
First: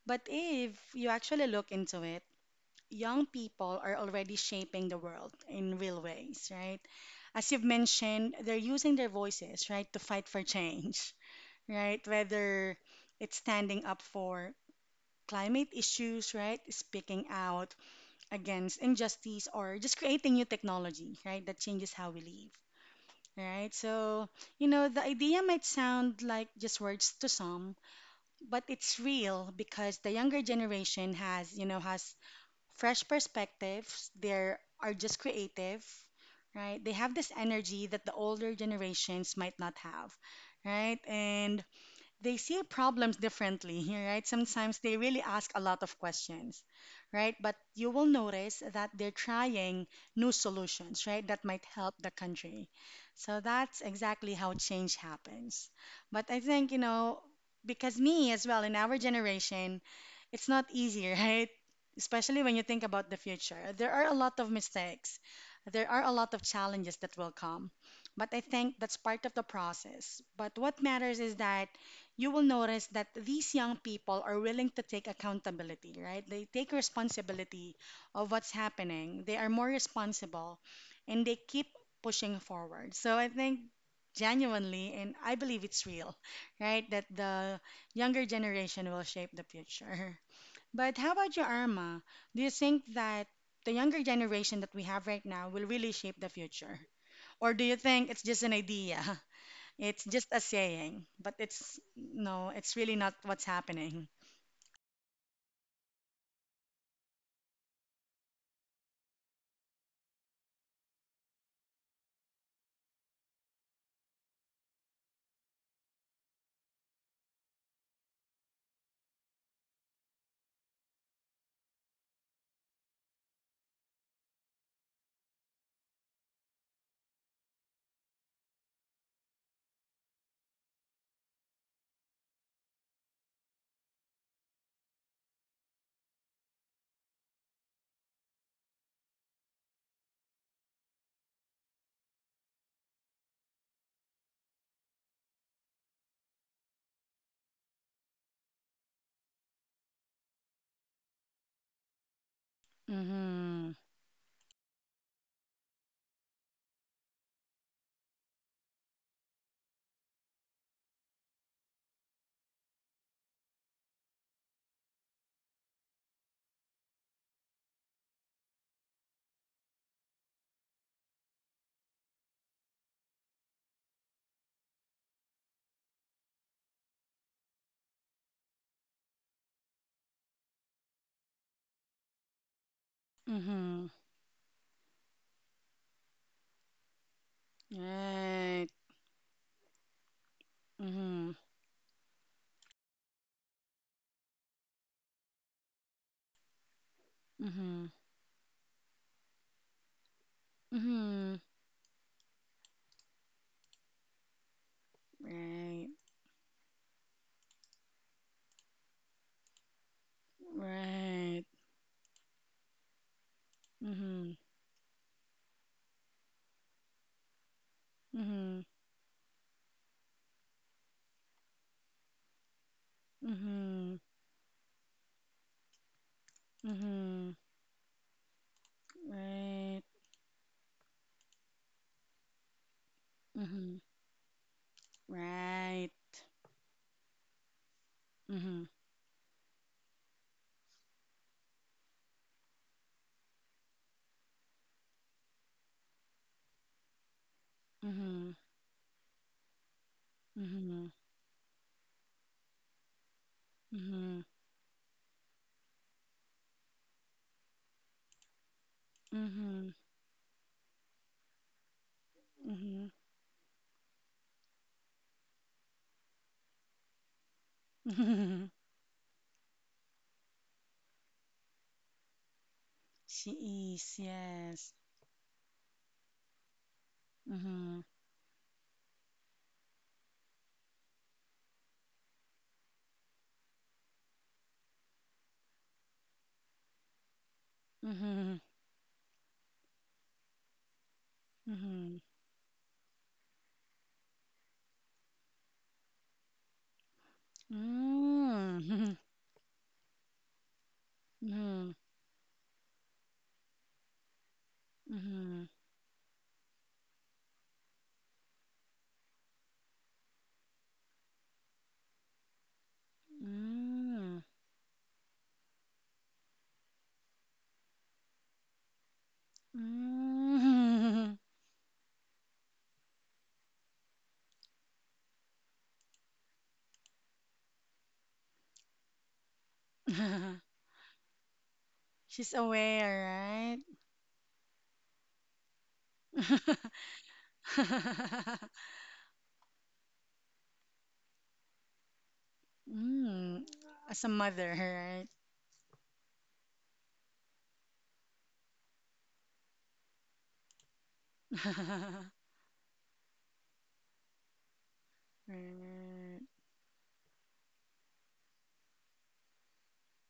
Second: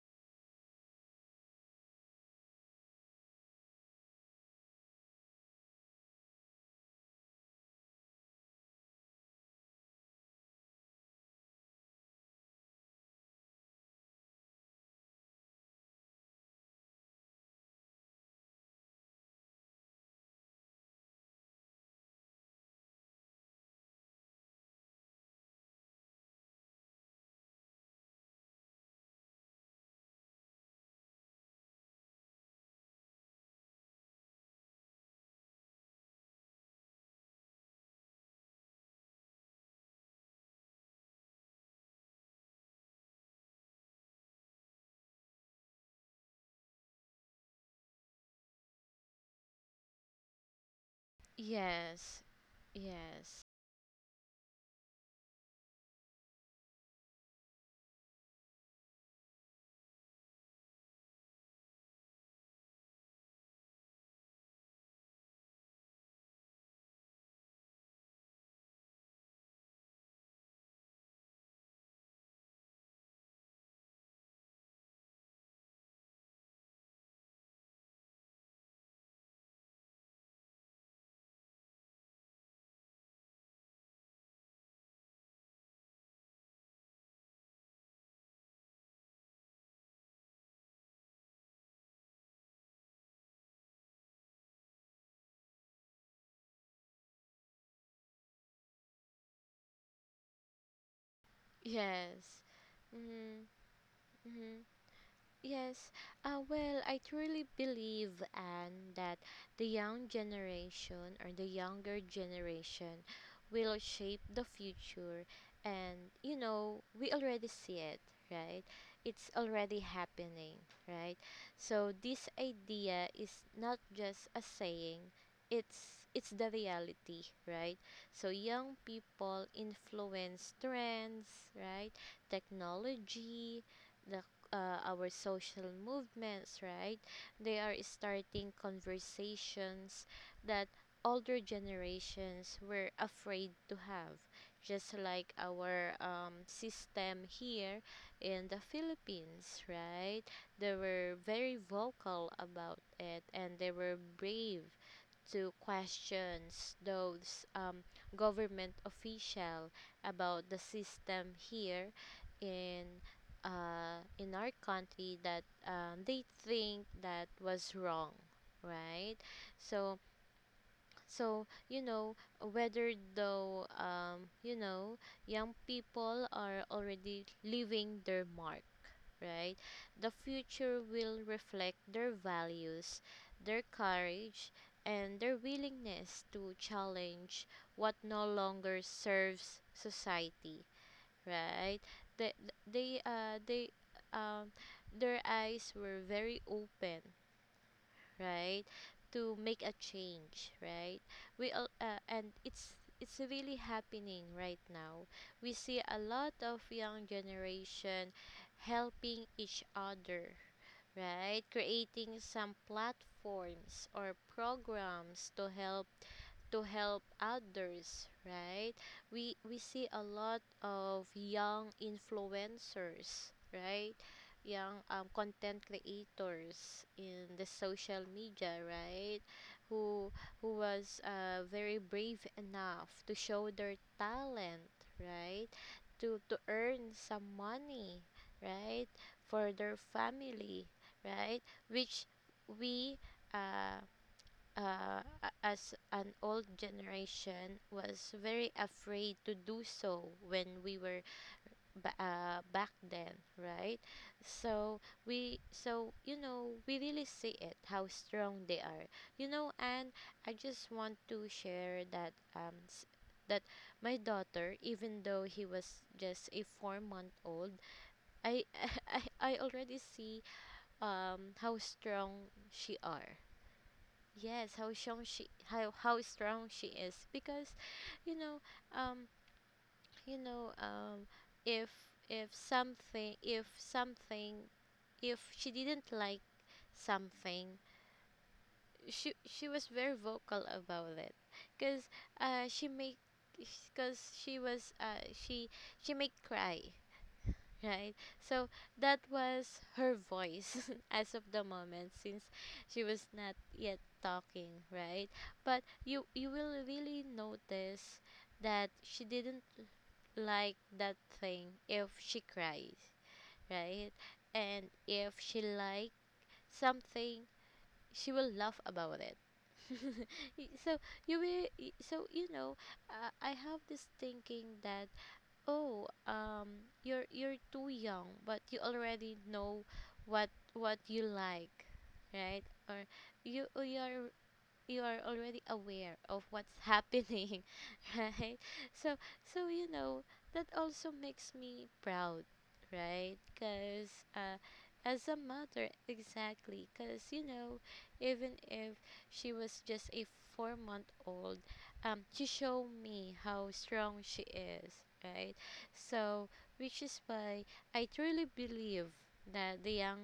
Speaker 1: But if you actually look into it, young people are already shaping the world in real ways, right? As you've mentioned, they're using their voices, right, to fight for change, right? Whether it's standing up for climate issues, right? Speaking out against injustice or just creating new technology, right, that changes how we live. Right, so the idea might sound like just words to some, but it's real because the younger generation has, you know, has fresh perspectives. They are just creative, right? They have this energy that the older generations might not have, right? And they see problems differently here, right? Sometimes they really ask a lot of questions, right? But you will notice that they're trying new solutions, right? That might help the
Speaker 2: yes
Speaker 1: country. So
Speaker 2: yes
Speaker 1: that's exactly how change happens. But I think, you know, because me as well, in our generation, it's not easy, right? Especially when you think about the future. There are a lot of mistakes, there are a lot of challenges that will come. But I think that's part of the process. But what matters is that you will notice that these young people are willing to take accountability, right? They take responsibility of what's happening. They are more responsible and they keep pushing forward. So I think genuinely, and I believe it's real, right? That the younger generation will shape the future. But how about you, Arma? Do you think that the younger generation that we have right now will really shape the future? Or do you think it's just an idea? It's just a saying, but it's
Speaker 2: yes
Speaker 1: no, it's really not what's
Speaker 2: mm-hmm.
Speaker 1: happening.
Speaker 2: mm-hmm. Yes, well, I truly believe, and that the young generation or the younger generation will shape the future. And we already see it, right? It's already happening, right? So this idea is not just a saying, it's the reality, right? So young people influence trends, right? Technology, the our social movements, right? They are starting conversations that older generations were afraid to have, just like our system here in the Philippines, right? They were very vocal about it and they
Speaker 1: Mm-hmm.
Speaker 2: were brave to questions those government official about the system here in in our country that they think that was wrong, right? So so whether though young people are already leaving their mark, right? The future will reflect their values, their
Speaker 1: Mm-hmm.
Speaker 2: courage, and their willingness to challenge what no
Speaker 1: Right.
Speaker 2: longer serves society,
Speaker 1: Mm-hmm.
Speaker 2: right? They, they, uh, they, um, their eyes were very open,
Speaker 1: Mm-hmm.
Speaker 2: right, to make a change, right.
Speaker 1: Mm-hmm.
Speaker 2: We all uh, and it's really happening right now. We see
Speaker 1: Right.
Speaker 2: a lot of young generation helping each other, right,
Speaker 1: Right.
Speaker 2: creating some platforms or
Speaker 1: Mm-hmm.
Speaker 2: programs to help others,
Speaker 1: Mm-hmm.
Speaker 2: right? We see a lot of young influencers, right?
Speaker 1: Mm-hmm.
Speaker 2: Young content creators in
Speaker 1: Mm-hmm.
Speaker 2: the social media, right?
Speaker 1: Right.
Speaker 2: Who who was very brave enough to show their
Speaker 1: Mm-hmm.
Speaker 2: talent, right?
Speaker 1: Right.
Speaker 2: To earn some money,
Speaker 1: Mm-hmm.
Speaker 2: right? For their family, right? Which we uh, as an old generation was
Speaker 1: Mm-hmm.
Speaker 2: very afraid to do so when we were back then, right.
Speaker 1: Mm-hmm.
Speaker 2: So we so you know we really see it, how strong they are
Speaker 1: Mm-hmm.
Speaker 2: and I just want to share that s-
Speaker 1: Mm-hmm.
Speaker 2: that my daughter, even though he was just a 4-month old. I
Speaker 1: Mm-hmm.
Speaker 2: I already see how strong she are.
Speaker 1: She is,
Speaker 2: Yes, how
Speaker 1: yes.
Speaker 2: strong she, how strong she is because
Speaker 1: Mm-hmm.
Speaker 2: you know um you know um if if something, if she didn't like something,
Speaker 1: Mm-hmm.
Speaker 2: she was very vocal about it because
Speaker 1: Mm-hmm.
Speaker 2: she make, because she was she make cry. Right. So
Speaker 1: Mm.
Speaker 2: that was her voice as of the
Speaker 1: Mhm.
Speaker 2: moment since she was not yet talking, right?
Speaker 1: Mhm.
Speaker 2: But you will really notice that she didn't like that thing if she cried, right?
Speaker 1: Mm.
Speaker 2: And if she liked something, she will laugh about it. So
Speaker 1: Mm.
Speaker 2: you will I have this thinking that, oh, you're too young, but you already know what what you like,
Speaker 1: She's
Speaker 2: right? Or you
Speaker 1: aware,
Speaker 2: you are you are already aware of what's
Speaker 1: right?
Speaker 2: happening. Right? So, so, that also makes me proud, right?
Speaker 1: Mm.
Speaker 2: Because
Speaker 1: As a
Speaker 2: uh,
Speaker 1: mother,
Speaker 2: as
Speaker 1: right?
Speaker 2: a mother, exactly. Because even if she was just a 4-month old, she showed me how strong she is, right? So, which is why I truly believe that the young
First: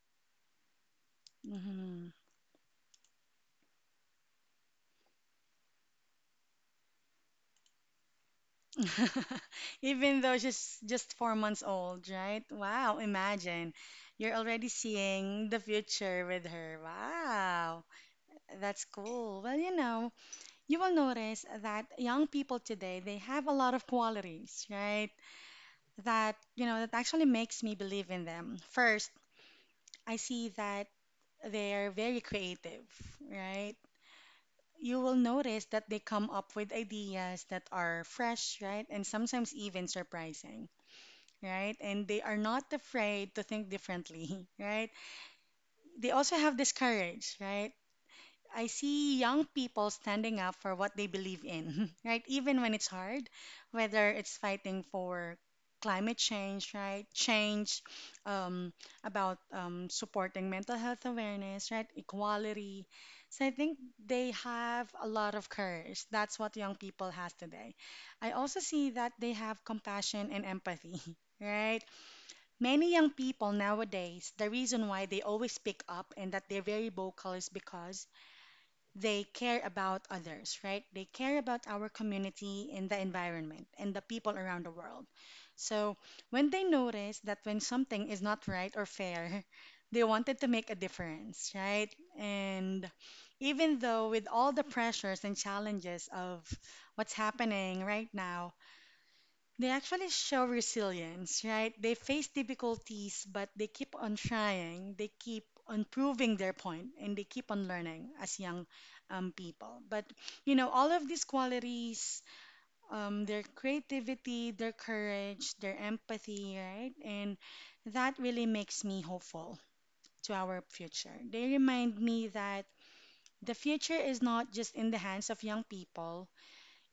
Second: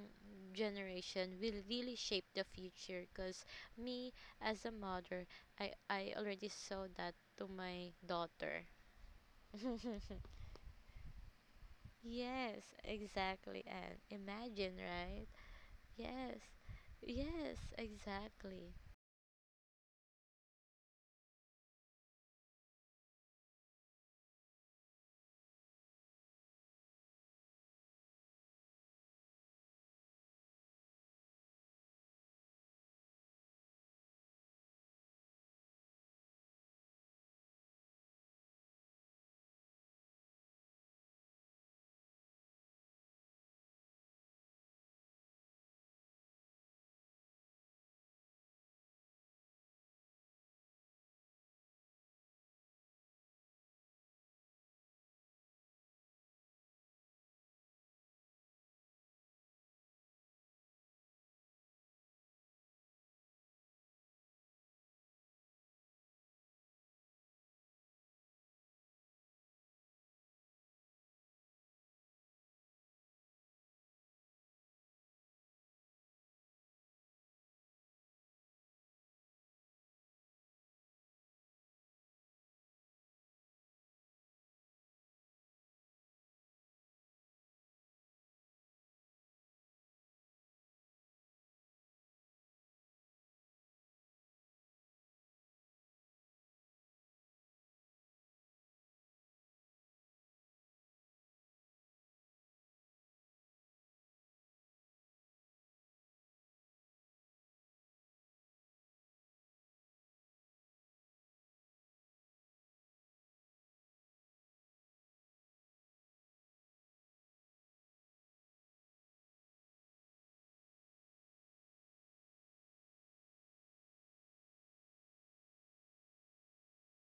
Speaker 2: generation will really
Speaker 1: Mhm.
Speaker 2: shape the future because me as a mother, I already saw that to my daughter.
Speaker 1: Even though she's just 4 months old, right?
Speaker 2: Yes,
Speaker 1: Wow,
Speaker 2: exactly.
Speaker 1: imagine.
Speaker 2: And
Speaker 1: You're already
Speaker 2: imagine, right?
Speaker 1: seeing the future
Speaker 2: Yes,
Speaker 1: with her.
Speaker 2: yes,
Speaker 1: Wow,
Speaker 2: exactly.
Speaker 1: that's cool. Well, you know, you will notice that young people today they have a lot of qualities, right? That, you know, that actually makes me believe in them. First, I see that they're very creative, right? You will notice that they come up with ideas that are fresh, right? And sometimes even surprising, right? And they are not afraid to think differently, right? They also have this courage, right? I see young people standing up for what they believe in, right? Even when it's hard, whether it's fighting for climate change, right? Change um, about supporting mental health awareness, right? Equality. So I think they have a lot of courage. That's what young people has today. I also see that they have compassion and empathy, right? Many young people nowadays, the reason why they always pick up and that they're very vocal is because they care about others, right? They care about our community and the environment and the people around the world. So when they notice that when something is not right or fair, they wanted to make a difference, right? And even though with all the pressures and challenges of what's happening right now, they actually show resilience, right? They face difficulties, but they keep on trying. They keep on proving their point, and they keep on learning as young people. But you know, all of these qualities, their creativity, their courage, their empathy, right? And that really makes me hopeful to our future. They remind me that the future is not just in the hands of young people,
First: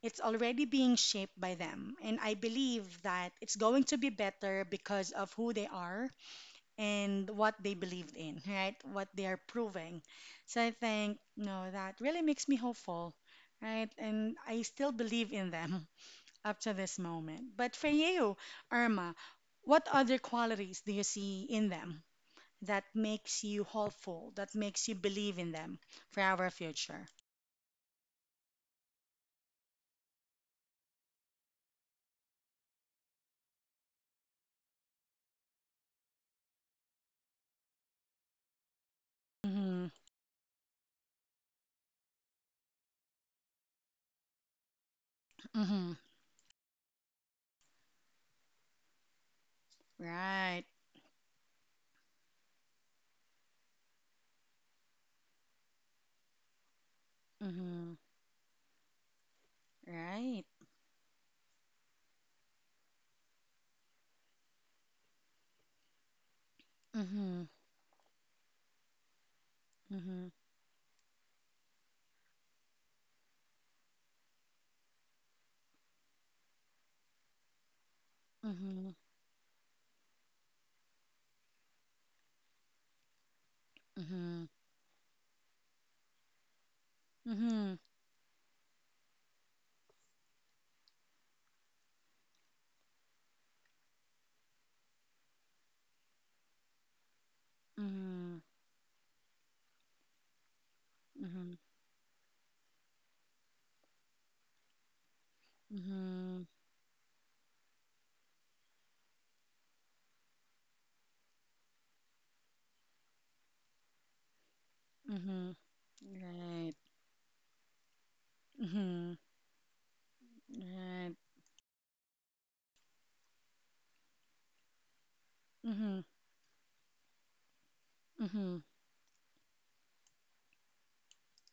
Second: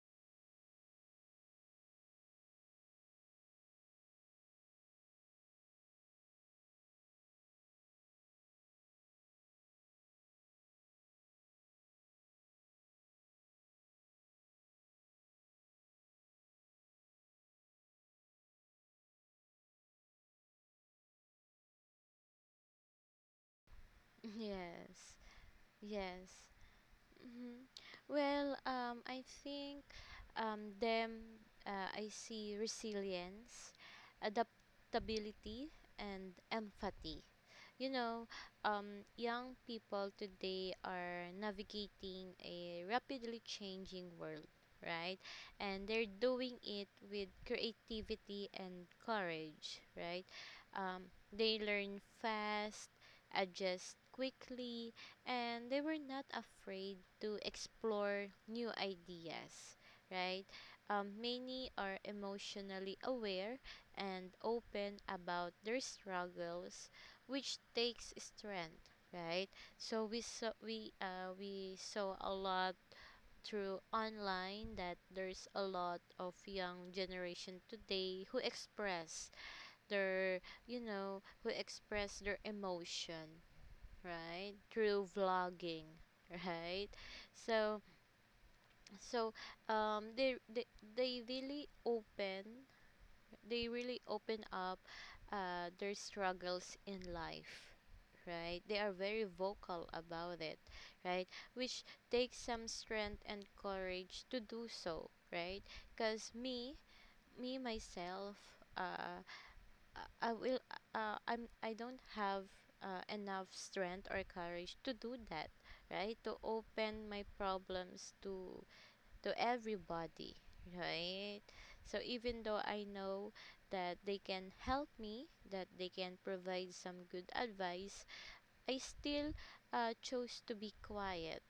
Speaker 1: it's already being shaped by them. And I believe that it's going to be better because of who they are and what they believed in, right? What they are proving. So I think, no, that really makes me hopeful, right? And I still believe in them up to this moment. But for you, Irma, what other qualities do you see in them that makes you hopeful, that makes you
Speaker 2: Yes,
Speaker 1: believe in them for
Speaker 2: yes.
Speaker 1: our future?
Speaker 2: Hmm. Well, I think I see resilience, adaptability, and empathy. you know, Young
Speaker 1: Mm-hmm.
Speaker 2: people today are navigating a rapidly changing world, right? And
Speaker 1: Mm-hmm.
Speaker 2: they're doing it with creativity and courage, right?
Speaker 1: Right.
Speaker 2: Um, they learn fast, adjust quickly, and they were not afraid to
Speaker 1: Mm-hmm.
Speaker 2: explore new ideas,
Speaker 1: Right.
Speaker 2: right? Many are emotionally aware and open about their struggles,
Speaker 1: Mhm.
Speaker 2: which takes strength, right? So we
Speaker 1: Mhm.
Speaker 2: saw we uh, we saw a lot through online that there's a lot of young generation today who
Speaker 1: Mhm.
Speaker 2: express their you know who express their emotion,
Speaker 1: Mhm.
Speaker 2: right, through vlogging. Right.
Speaker 1: Mhm.
Speaker 2: So so um they they, they really open up their struggles in life,
Speaker 1: Mhm.
Speaker 2: right. They are very vocal about it, right,
Speaker 1: Mhm.
Speaker 2: which takes some strength and courage to do so, right. Because
Speaker 1: Mhm.
Speaker 2: me myself, uh i I will I don't have enough strength or courage to do that,
Speaker 1: Mhm.
Speaker 2: right, to
Speaker 1: Right.
Speaker 2: open my problems to
Speaker 1: Mhm.
Speaker 2: everybody,
Speaker 1: Right.
Speaker 2: right? So even though I know that they can help me, that they
Speaker 1: Mhm.
Speaker 2: can provide some good advice,
Speaker 1: Mhm.
Speaker 2: I still chose to be quiet,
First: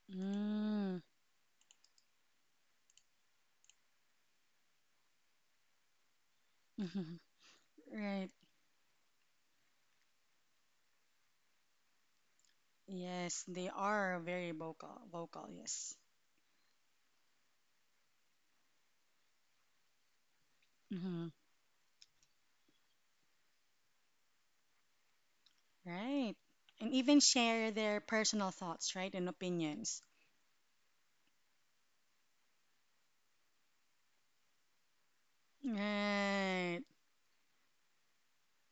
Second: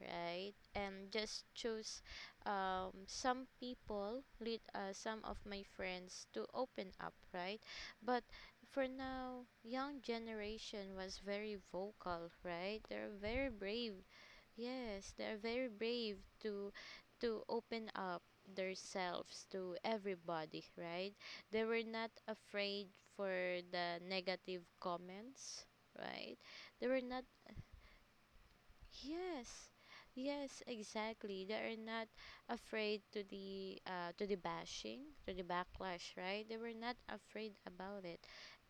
Speaker 2: right?
Speaker 1: Mm.
Speaker 2: And just chose some people, lead some of my friends to open up,
Speaker 1: Mhm.
Speaker 2: right? But
Speaker 1: Right.
Speaker 2: for now, young generation was very vocal, right? They're
Speaker 1: Yes,
Speaker 2: very
Speaker 1: they
Speaker 2: brave.
Speaker 1: are very vocal.
Speaker 2: Yes, they're
Speaker 1: Vocal.
Speaker 2: very
Speaker 1: Yes.
Speaker 2: brave to open up themselves to everybody, right?
Speaker 1: Mhm.
Speaker 2: They were not afraid for the negative comments,
Speaker 1: Right.
Speaker 2: right? They
Speaker 1: And
Speaker 2: were
Speaker 1: even
Speaker 2: not.
Speaker 1: share their personal thoughts, right, and
Speaker 2: Yes,
Speaker 1: opinions.
Speaker 2: yes, exactly. They are not afraid to the bashing, to the backlash, right? They were
Speaker 1: Right.
Speaker 2: not afraid about it,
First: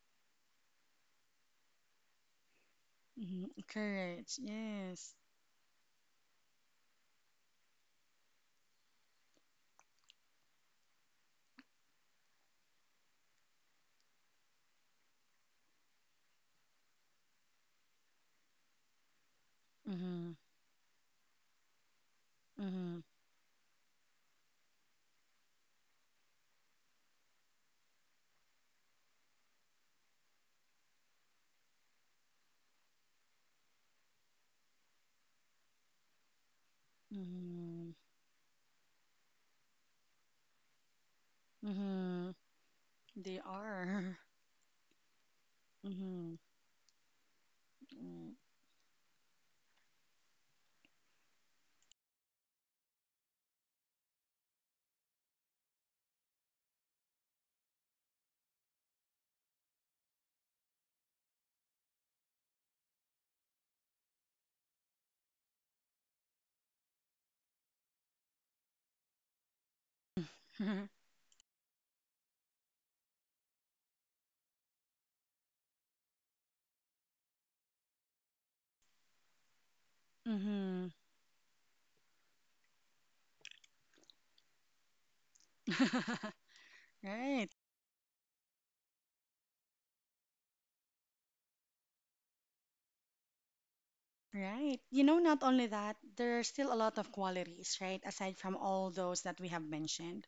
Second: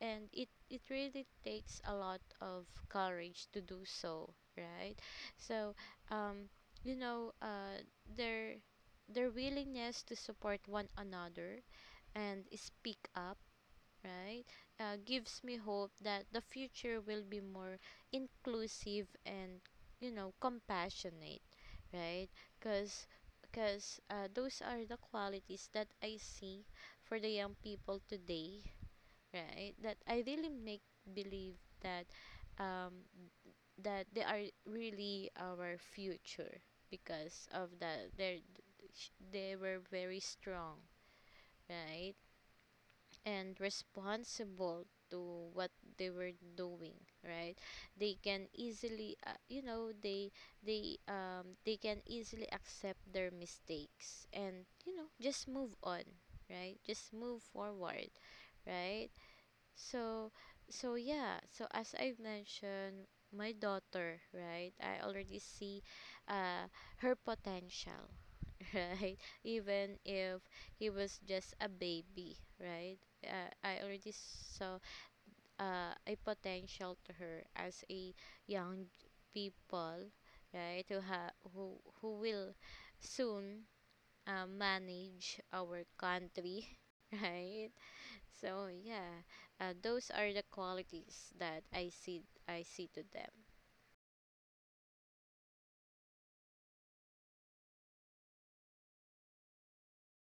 Speaker 2: and it really takes a lot of courage
Speaker 1: Mhm.
Speaker 2: to do so,
Speaker 1: Courage.
Speaker 2: right?
Speaker 1: Yes.
Speaker 2: So, um, you know, uh, their their willingness to support one another and speak up, right, gives me hope that the future will be more inclusive and,
Speaker 1: Mhm.
Speaker 2: compassionate, right?
Speaker 1: Mhm.
Speaker 2: Because because those are the qualities that I see for the young people today, right? That I really make believe that um, they are really our future because of
Speaker 1: Mhm.
Speaker 2: that they were very strong, right,
Speaker 1: Mhm. They
Speaker 2: and
Speaker 1: are.
Speaker 2: responsible to what they were
Speaker 1: Mm-hmm.
Speaker 2: doing, right. They can easily they can easily accept their mistakes and just move on, right, just move forward, right. So so yeah, as I have mentioned, my daughter, right, I already see uh her potential. Right? Even if
Speaker 1: Mm.
Speaker 2: he was just a baby, right? I already saw a potential to her as a young people, right?
Speaker 1: Mm-hmm.
Speaker 2: Who ha who will soon manage our country,
Speaker 1: Right,
Speaker 2: right? So yeah, those are the qualities that I see, to them.
Speaker 1: right. You know, not only that, there are still a lot of qualities, right? Aside from all those that we have mentioned,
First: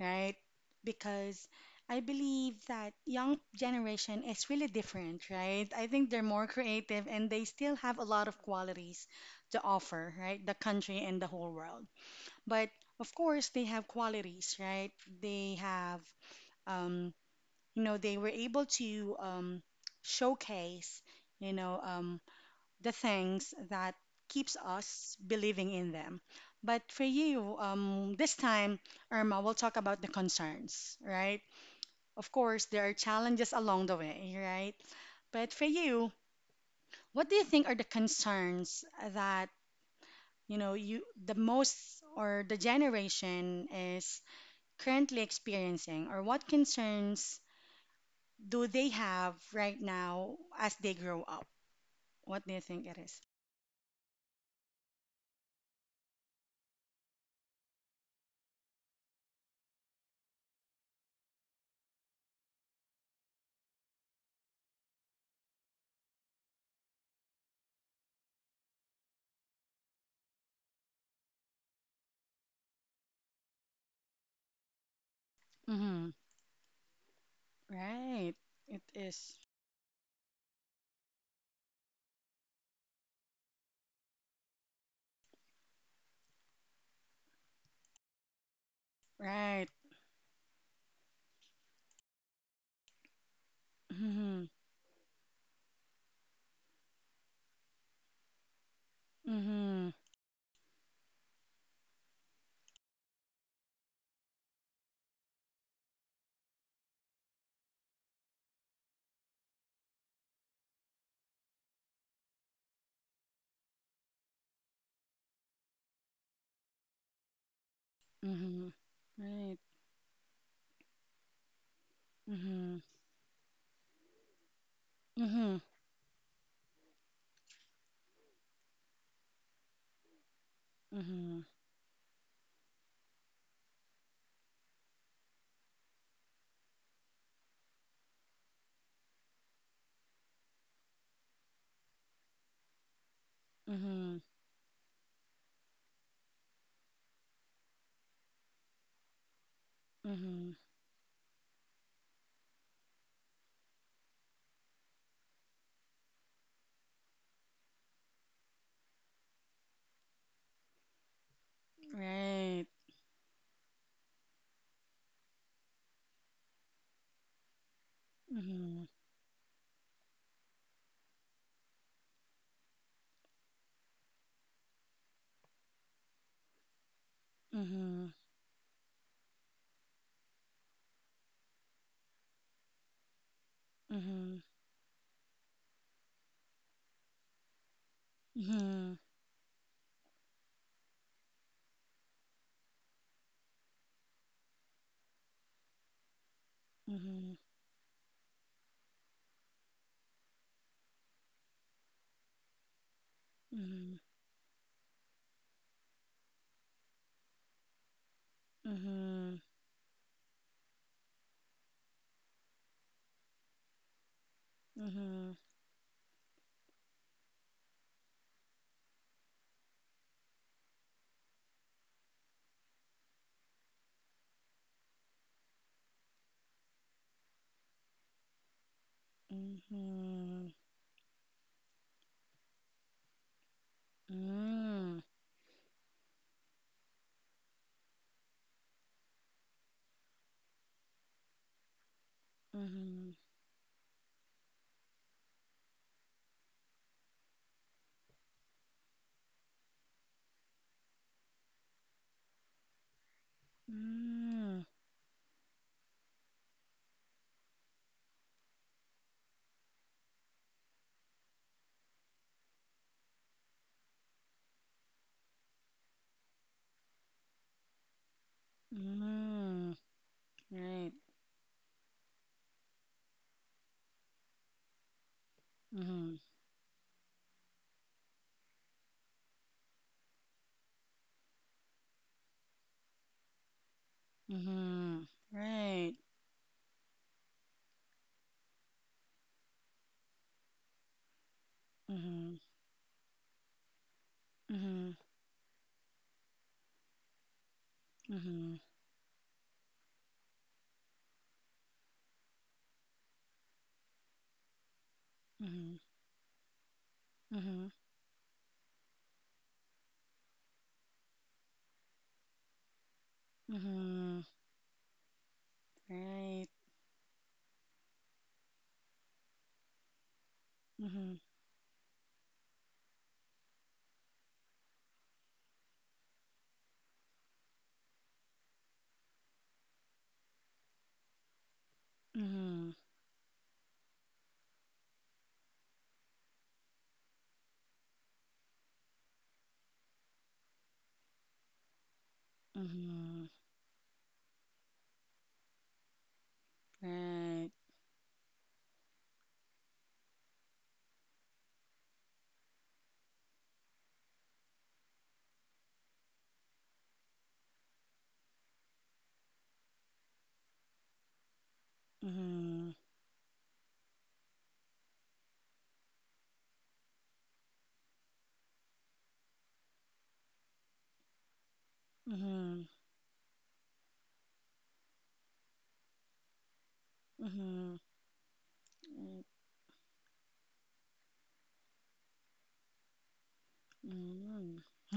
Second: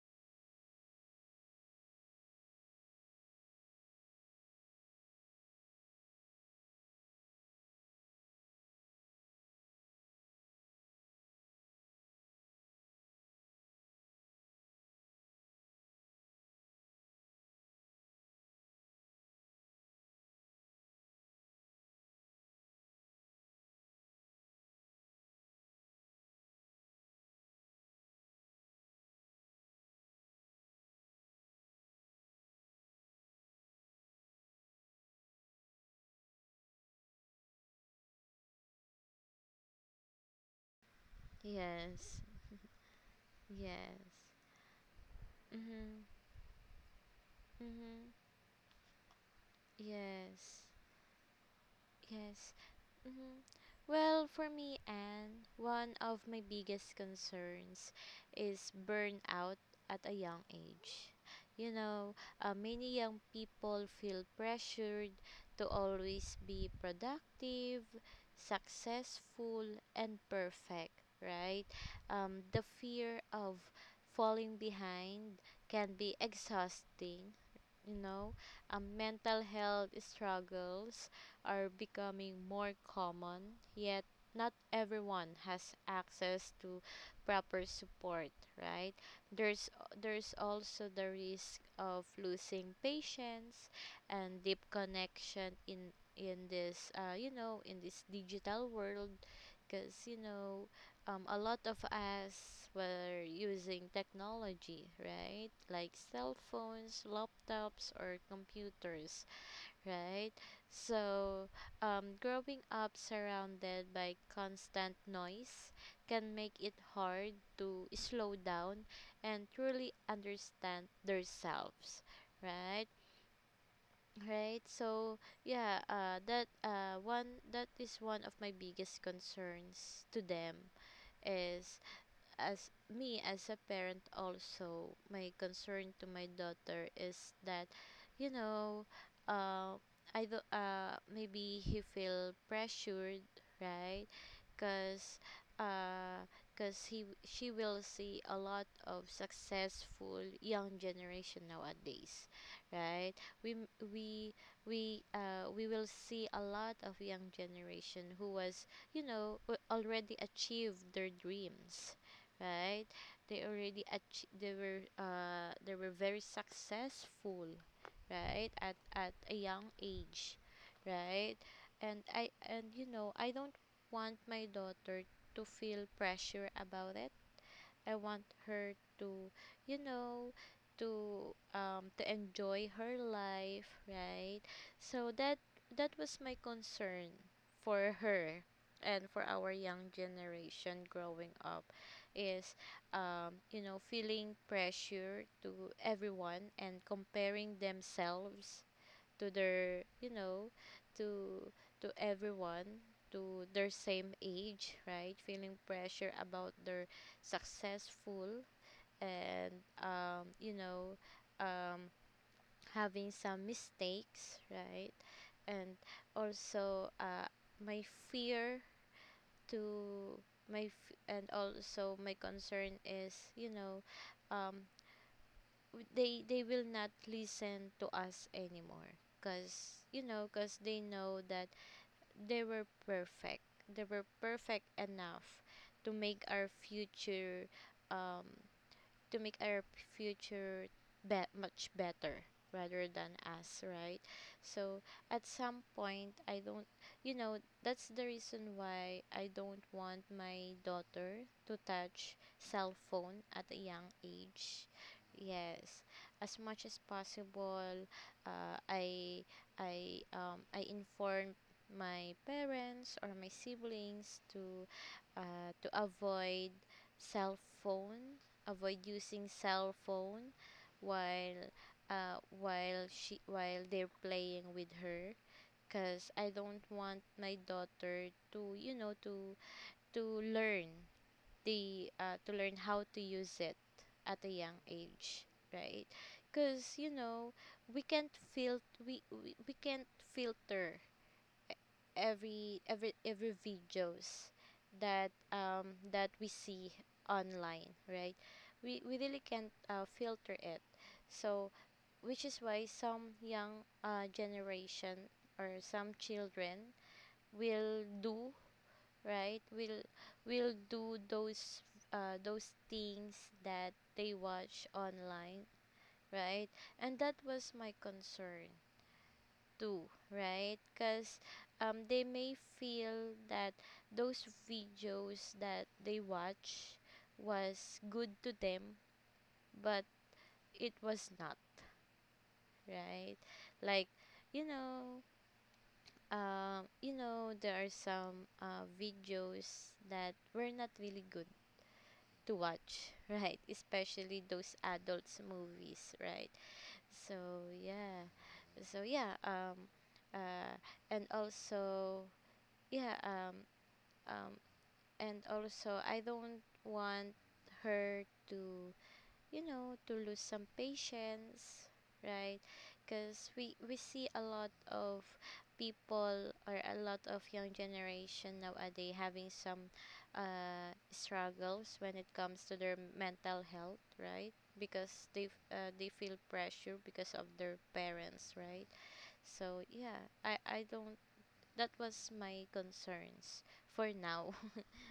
Speaker 1: right? Because I believe that young generation is really different, right? I think they're more creative and they still have a lot of qualities to offer, right? The country and the whole world. But of course, they have qualities, right? They have um, you know they were able to showcase you know the things that keeps us believing in them. But for you, this time, Irma, we'll talk about the concerns, right? Of course, there are challenges along the way, right? But for you, what do you think are the concerns that, you know, you the most,
Speaker 2: Yes,
Speaker 1: or the generation
Speaker 2: yes.
Speaker 1: is currently
Speaker 2: Mhm.
Speaker 1: experiencing, or what concerns
Speaker 2: Mhm.
Speaker 1: do they have right now
Speaker 2: Yes.
Speaker 1: as they grow up? What do
Speaker 2: Yes.
Speaker 1: you think it is?
Speaker 2: Mhm. Well, for me, Anne, one of my biggest concerns is burnout at a young age. You know, Many young people feel pressured to always be productive, successful, and perfect, right? The fear of falling behind can
Speaker 1: Mm-hmm.
Speaker 2: be exhausting. you know,
Speaker 1: Right. It is.
Speaker 2: Mental health struggles are becoming more common, yet not everyone has access to proper support, right?
Speaker 1: Right.
Speaker 2: There's there's also the risk of losing patience
Speaker 1: Mm-hmm.
Speaker 2: and deep connection in this digital world
Speaker 1: Mm-hmm.
Speaker 2: because a lot of us were using technology, right? Like cell phones, laptops, or computers, right? So, growing up surrounded by constant noise can make it hard to slow
Speaker 1: Mm-hmm.
Speaker 2: down and
Speaker 1: Right.
Speaker 2: truly understand themselves,
Speaker 1: Mm-hmm.
Speaker 2: right? Right. So,
Speaker 1: Mm-hmm.
Speaker 2: yeah, that is one of my biggest concerns to them,
Speaker 1: Mm-hmm.
Speaker 2: is as me as a parent. Also my concern to my daughter is that you know uh, I do maybe he feel pressured, right,
Speaker 1: Mm-hmm.
Speaker 2: because uh, she will see a lot of successful
Speaker 1: Mm-hmm.
Speaker 2: young generation nowadays, right. We m- we we uh we will see a lot of young generation who was already achieved their dreams,
Speaker 1: Right.
Speaker 2: right? They already ach- they were very successful, right? At
Speaker 1: Mm-hmm.
Speaker 2: at a young age, right? And I don't want my daughter to feel pressure about it. I
Speaker 1: Mm-hmm.
Speaker 2: want her to, you know, enjoy her life,
Speaker 1: Mm-hmm.
Speaker 2: right? So that was my concern for her,
Speaker 1: Mm-hmm.
Speaker 2: and for our young generation growing up, is feeling pressure to everyone and
Speaker 1: Mm-hmm.
Speaker 2: comparing themselves to their you know to to everyone, to their same age, right, feeling pressure about their successful,
Speaker 1: Mm-hmm. Mm-hmm.
Speaker 2: and um, you know um, having some mistakes, right,
Speaker 1: Mm-hmm. Mm-hmm.
Speaker 2: and also my fear to my f- and also my concern is, um, they will not listen to us anymore, because they know that they were perfect, they were perfect enough to make our future, um to make our future much better rather
Speaker 1: Mm-hmm.
Speaker 2: than us, right. So at some point, I don't you know that's the reason why I don't want my daughter to touch cell phone at a young age. Yes. As much as possible, uh, i I inform my parents or my siblings to uh, to avoid cell phone avoid using
Speaker 1: Mm-hmm. Mm-hmm.
Speaker 2: cell phone
Speaker 1: Right.
Speaker 2: while while she while they're playing with her,
Speaker 1: Mm-hmm.
Speaker 2: because I don't want my daughter to you know to learn the to learn how to use it at a young
Speaker 1: Mm-hmm.
Speaker 2: age, right,
Speaker 1: Right.
Speaker 2: because we can't fil- we can't filter
Speaker 1: Mm-hmm.
Speaker 2: every videos
Speaker 1: Mm-hmm.
Speaker 2: that we see online, right.
Speaker 1: Mm-hmm.
Speaker 2: We really can't filter it. So which is why some young generation or
Speaker 1: Mm-hmm.
Speaker 2: some children
Speaker 1: Mm-hmm.
Speaker 2: will do, right, will do those things that
Speaker 1: Mm-hmm.
Speaker 2: they watch online,
Speaker 1: Right.
Speaker 2: right. And that was my concern do, right?
Speaker 1: Mm-hmm.
Speaker 2: Because they may feel that those videos that they watch was good to them, but it was not,
Speaker 1: Mm-hmm.
Speaker 2: right? Like, you know, there are some videos that were not really good to watch,
Speaker 1: Mm-hmm.
Speaker 2: right? Especially those adults movies, right? So
Speaker 1: Right.
Speaker 2: yeah, so yeah, uh, and also yeah, um and also I don't want her to to lose some patience, right?
Speaker 1: Mm-hmm.
Speaker 2: Because we see a lot of people or a lot of young generation nowadays having some struggles when it
Speaker 1: Mm-hmm.
Speaker 2: comes to
Speaker 1: Mm-hmm.
Speaker 2: their mental health, right? Because they feel pressure because of their
Speaker 1: Mm-hmm.
Speaker 2: parents, right? So yeah, I don't— that was my concerns for now.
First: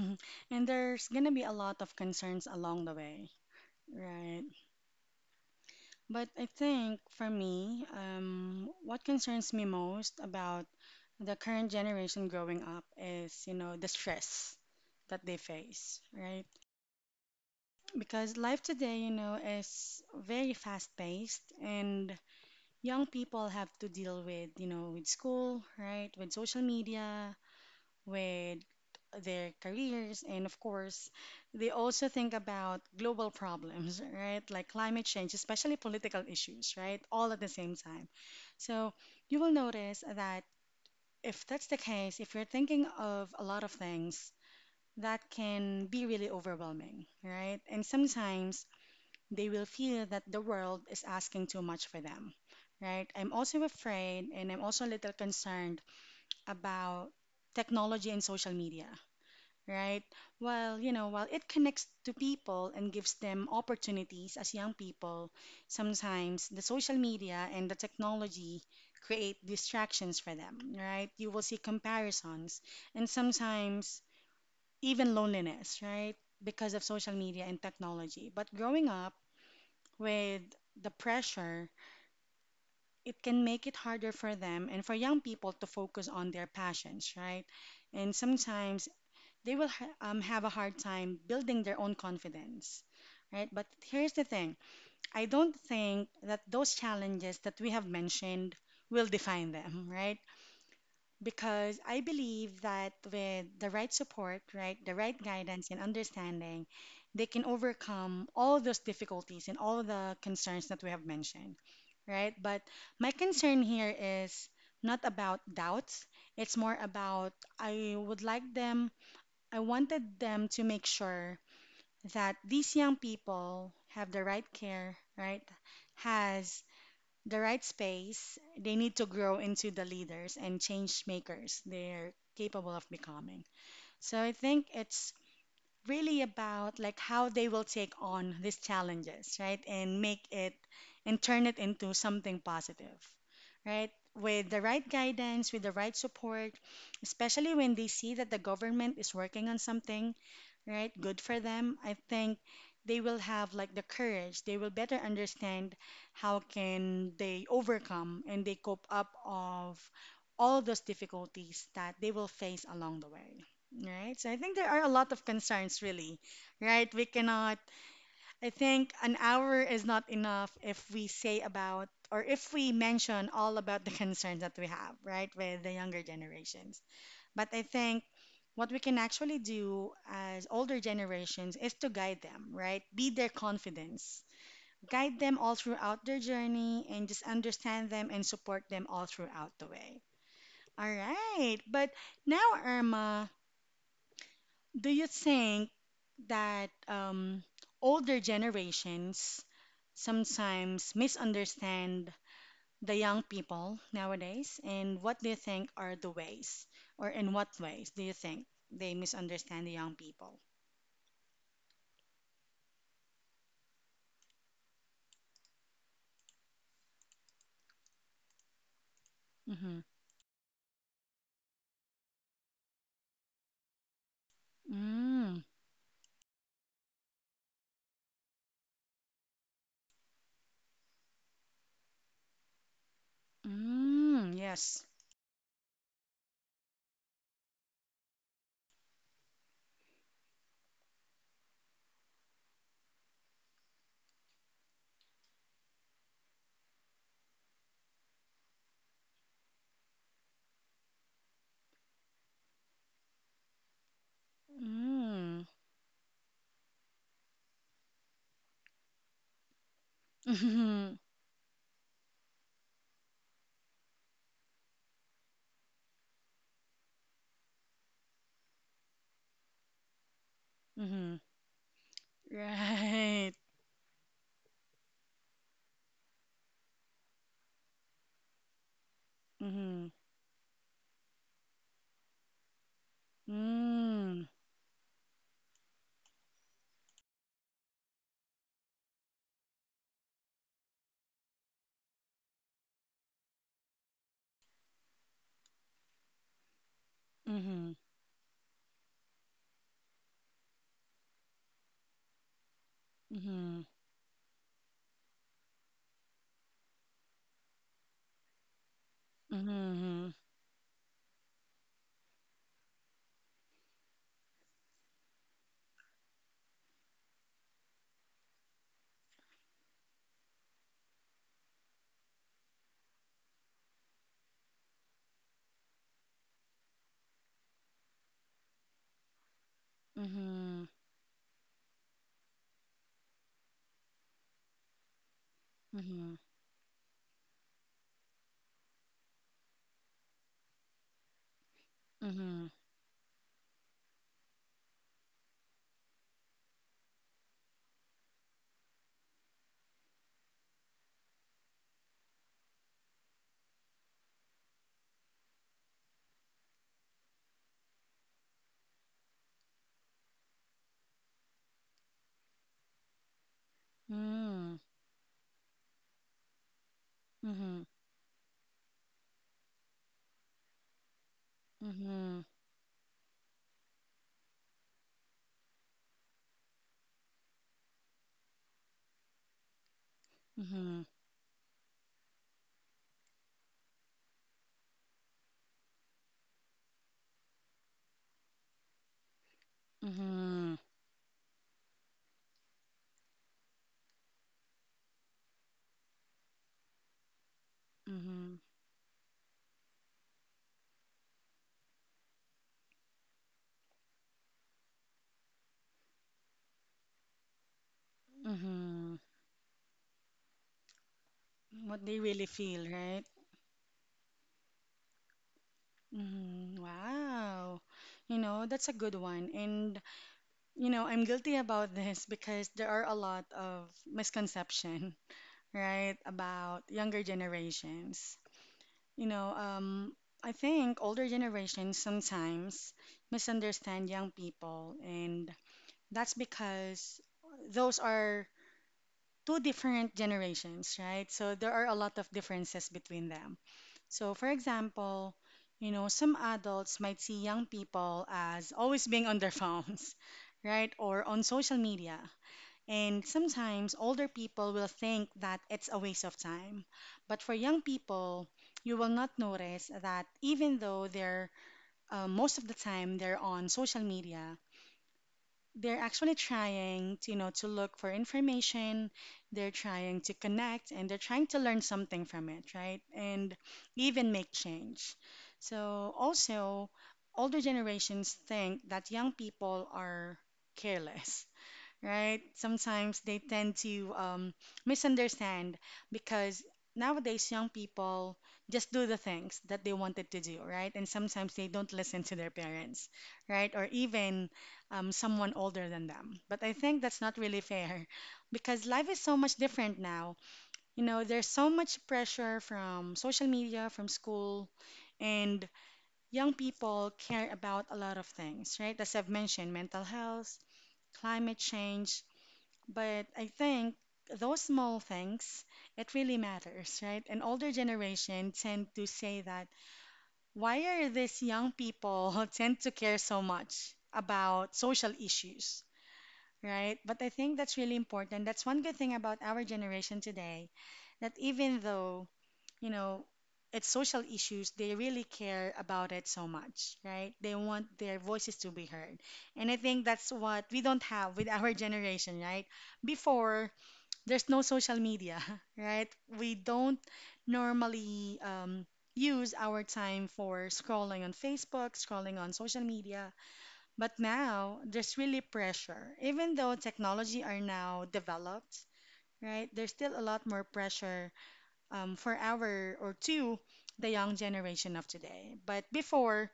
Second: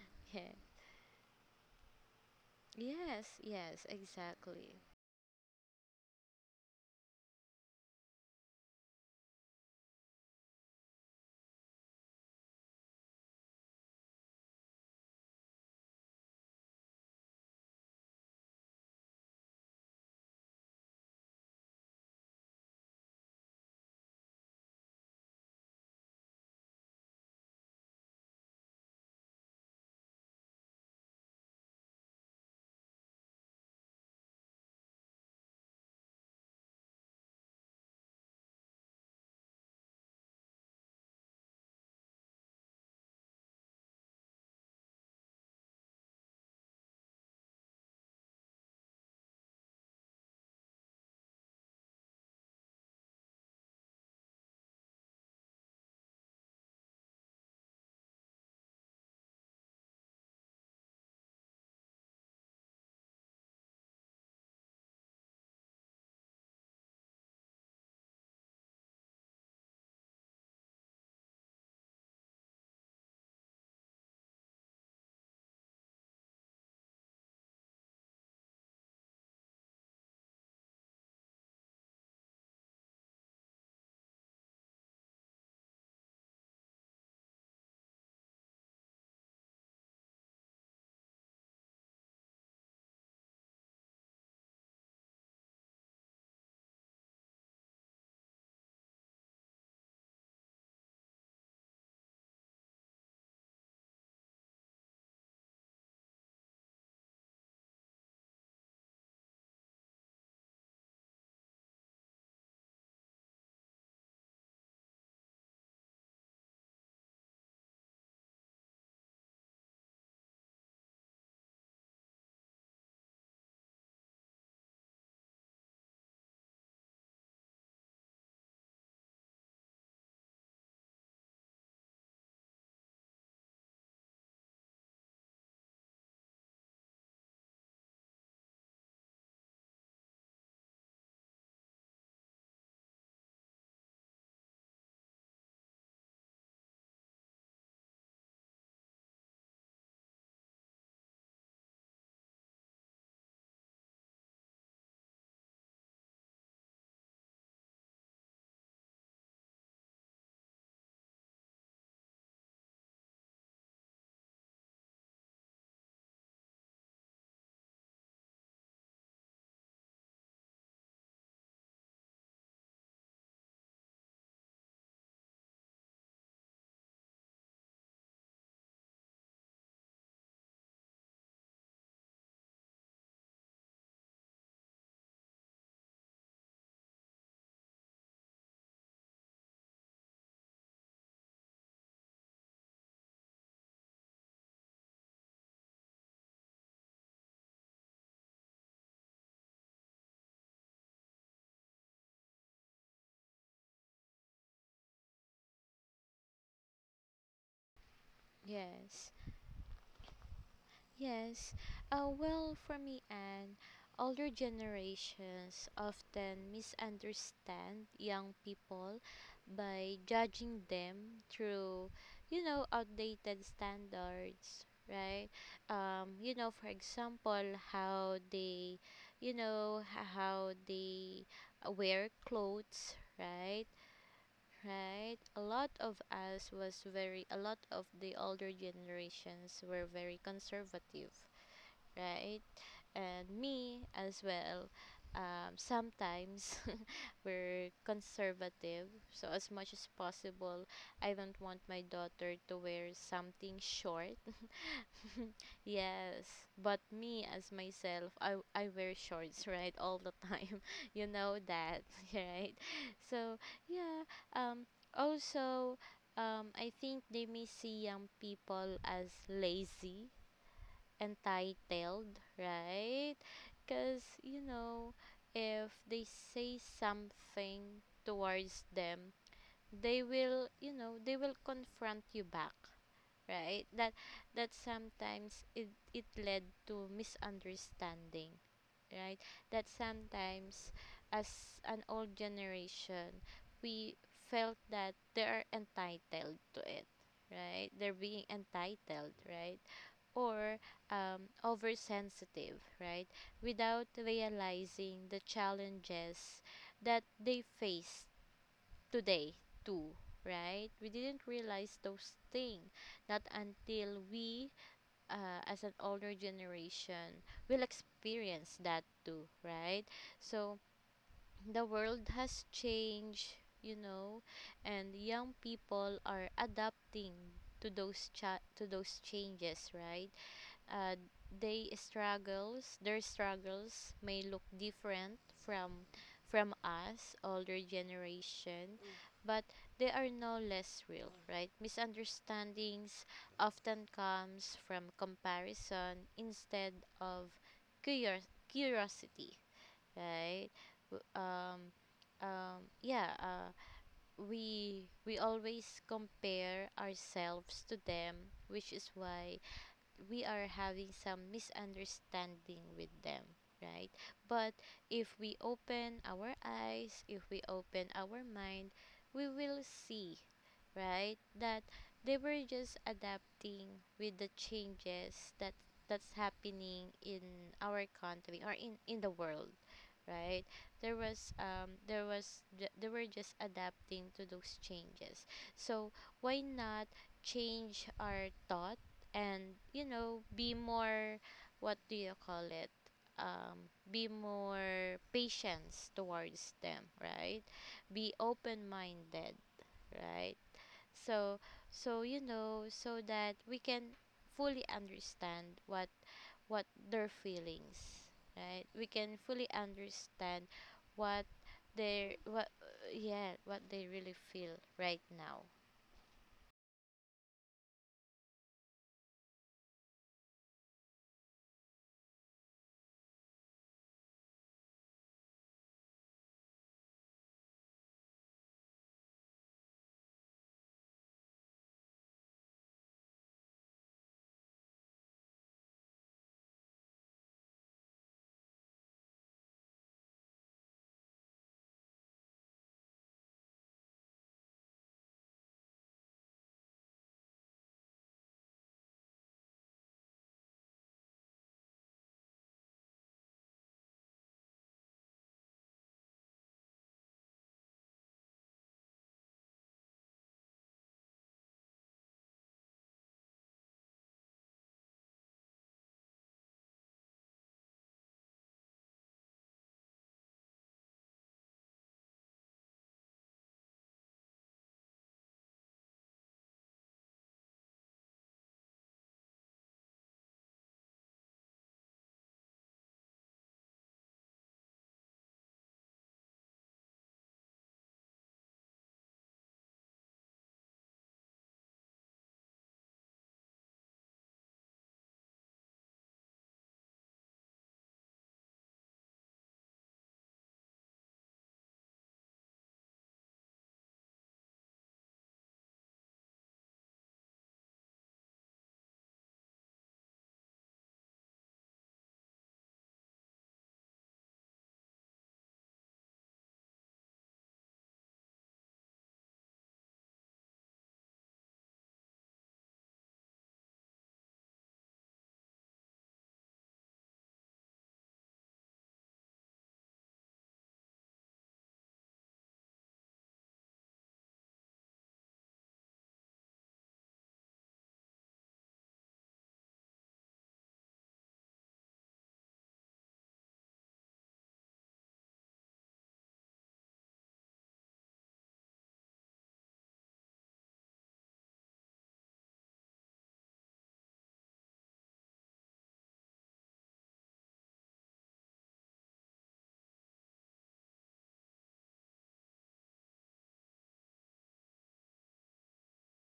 Speaker 2: Yeah.
Speaker 1: And there's gonna be a lot of concerns along the way,
Speaker 2: Yes, yes,
Speaker 1: right?
Speaker 2: exactly.
Speaker 1: But I think for me, what concerns me most about the current generation growing up is, you know, the stress that they face, right? Because life today, you know, is very fast-paced, and young people have to deal with, you know, with school, right? With social media, with their careers, and of course, they also think about global problems, right? Like climate change, especially political issues, right? All at the same time. So you will notice that if that's the case, if you're thinking of a lot of things, that can be really overwhelming, right? And sometimes they will feel that the world is asking too much for them, right? I'm also afraid and I'm also a little concerned about technology and social media, right? Well, you know, while it connects to people and gives them opportunities as young people, sometimes the social media and the technology create distractions for them, right? You will see comparisons and sometimes even loneliness, right? Because of social media and technology. But growing up, with the pressure, it can make it harder for them and for young people to focus on their passions, right? And sometimes they will have a hard time building their own confidence, right? But here's the thing, I don't think that those challenges that we have mentioned will define them, right? Because I believe that with the right support, right, the right guidance and understanding, they can overcome all those difficulties and all the concerns that we have mentioned, right? But my concern here is not about doubts. It's more about, I would like them, I wanted them to make sure that these young people have the right care, right? Has the right space. They need to grow into the leaders and change makers they're capable of becoming. So I think it's really about like how they will take on these challenges, right? And make it and turn it into something positive, right? With the right guidance, with the right support, especially when they see that the government is working on something, right? Good for them. I think they will have like the courage. They will better understand how can they overcome and they cope up of all those difficulties that they will face along the way. Right. So I think there are a lot of concerns really. Right? We cannot, I think an hour is not enough if we say about or if we mention all about the concerns that we have, right, with the younger generations. But I think what we can actually do as older generations is to guide them, right? Be their confidence. Guide them all throughout their journey and just understand them and support them all throughout the way. All right. But now, Irma, do you think that older generations sometimes misunderstand the young people nowadays, and what do you think are the ways, or in what ways do you think they
Speaker 2: Yes,
Speaker 1: misunderstand the young people?
Speaker 2: yes. Well, for me, and older generations often misunderstand young people
Speaker 1: Mm-hmm.
Speaker 2: by judging them through, you know, outdated standards, right?
Speaker 1: Mm,
Speaker 2: You know, for example, how they, you know, how they wear clothes, right?
Speaker 1: mm, yes.
Speaker 2: Right, a lot of us was very— a lot of the older generations were very conservative, right? And me as well, sometimes we're conservative, so as much as possible I don't want my daughter to wear something short.
Speaker 1: Mm,
Speaker 2: Yes, but me as myself, I wear shorts, right, all the time.
Speaker 1: mm-hmm,
Speaker 2: You know that, right? So, yeah, um also I think they may see young people as lazy,
Speaker 1: mm-hmm,
Speaker 2: entitled, right?
Speaker 1: right.
Speaker 2: Cuz you know, if they say something towards them,
Speaker 1: Mm-hmm,
Speaker 2: they will, you know, they will confront you back, right? That
Speaker 1: mm,
Speaker 2: that sometimes it led to misunderstanding, right? That sometimes as an old generation, we felt that they are entitled to it, right?
Speaker 1: mm-hmm,
Speaker 2: They're being entitled, right? Or oversensitive, right? Without realizing the challenges that they face today too,
Speaker 1: mm-hmm,
Speaker 2: right? We didn't realize those things, not until we, as an older generation, will experience that too, right? So the world has changed, you know, and young people are adapting to to those changes, right?
Speaker 1: mm-hmm,
Speaker 2: uh, they struggles— their struggles may look different from
Speaker 1: mm-hmm,
Speaker 2: from us older generation. Mm. But they are no less real. Right,
Speaker 1: mm-hmm, mm-hmm,
Speaker 2: misunderstandings often comes from comparison instead of curiosity, right? W- um yeah, we always compare ourselves to them, which is why we are having some misunderstanding with them, right? But
Speaker 1: mm,
Speaker 2: if we open our eyes, if we
Speaker 1: mm-hmm,
Speaker 2: open our mind, we will see, right? That they
Speaker 1: mm-hmm,
Speaker 2: were just adapting with the changes that that's happening in our country or in the world, right?
Speaker 1: mm-hmm,
Speaker 2: There was there was they were just adapting to those changes. So why not change our thought and, you know, be
Speaker 1: mm-hmm,
Speaker 2: more— what do you call it, be more patience towards them, right? Be
Speaker 1: mm-hmm.
Speaker 2: open minded, right? So, so, you know, so that we can fully understand what their feelings, right? We
Speaker 1: Hmm.
Speaker 2: can fully understand what
Speaker 1: What they
Speaker 2: they—
Speaker 1: really
Speaker 2: what,
Speaker 1: feel, right?
Speaker 2: yeah, what they really feel right now.
Speaker 1: Mhm. Wow. You know, that's a good one. And, you know, I'm guilty about this because there are a lot of misconception, right, about younger generations. You know, I think older generations sometimes misunderstand young people, and that's because those are two different generations, right? So there are a lot of differences between them. So, for example, you know, some adults might see young people as always being on their phones, right, or on social media. And sometimes older people will think that it's a waste of time. But for young people, you will not notice that even though they're most of the time they're on social media, they're actually trying to, you know, to look for information, they're trying to connect, and they're trying to learn something from it, right? And even make change. So also, older generations think that young people are careless, right? Sometimes they tend to misunderstand because nowadays young people just do the things that they wanted to do, right? And sometimes they don't listen to their parents, right? Or even someone older than them. But I think that's not really fair because life is so much different now. You know, there's so much pressure from social media, from school. And young people care about a lot of things, right? As I've mentioned, mental health, climate change, but I think those small things, it really matters, right? An older generation tend to say that why are these young people tend to care so much about social issues, right? But I think that's really important. That's one good thing about our generation today, that even though, you know, it's social issues, they really care about it so much, right? They want their voices to be heard. And I think that's what we don't have with our generation, right? Before, there's no social media, right? We don't normally use our time for scrolling on Facebook, scrolling on social media. But now there's really pressure. Even though technology are now developed, right? There's still a lot more pressure for our or to the young generation of today. But before,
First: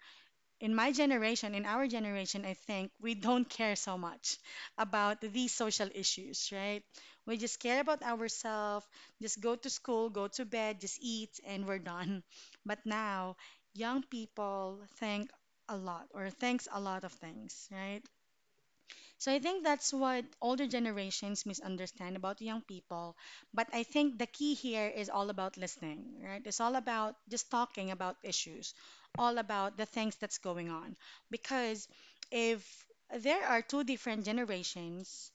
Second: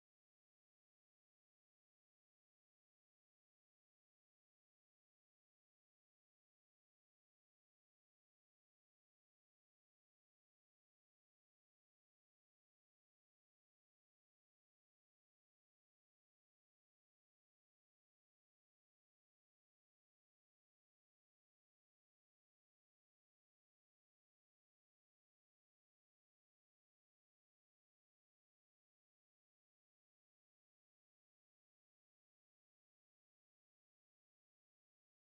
Speaker 1: in my generation, in our generation, I think we don't care so much about these social issues, right? We just care about ourselves, just go to school, go to bed, just eat, and we're done. But now, young people think a lot or thinks a lot of things, right? So I think that's what older generations misunderstand about young people. But I think the key here is all about listening, right? It's all about just talking about issues, all about the things that's going on. Because if there are two different generations,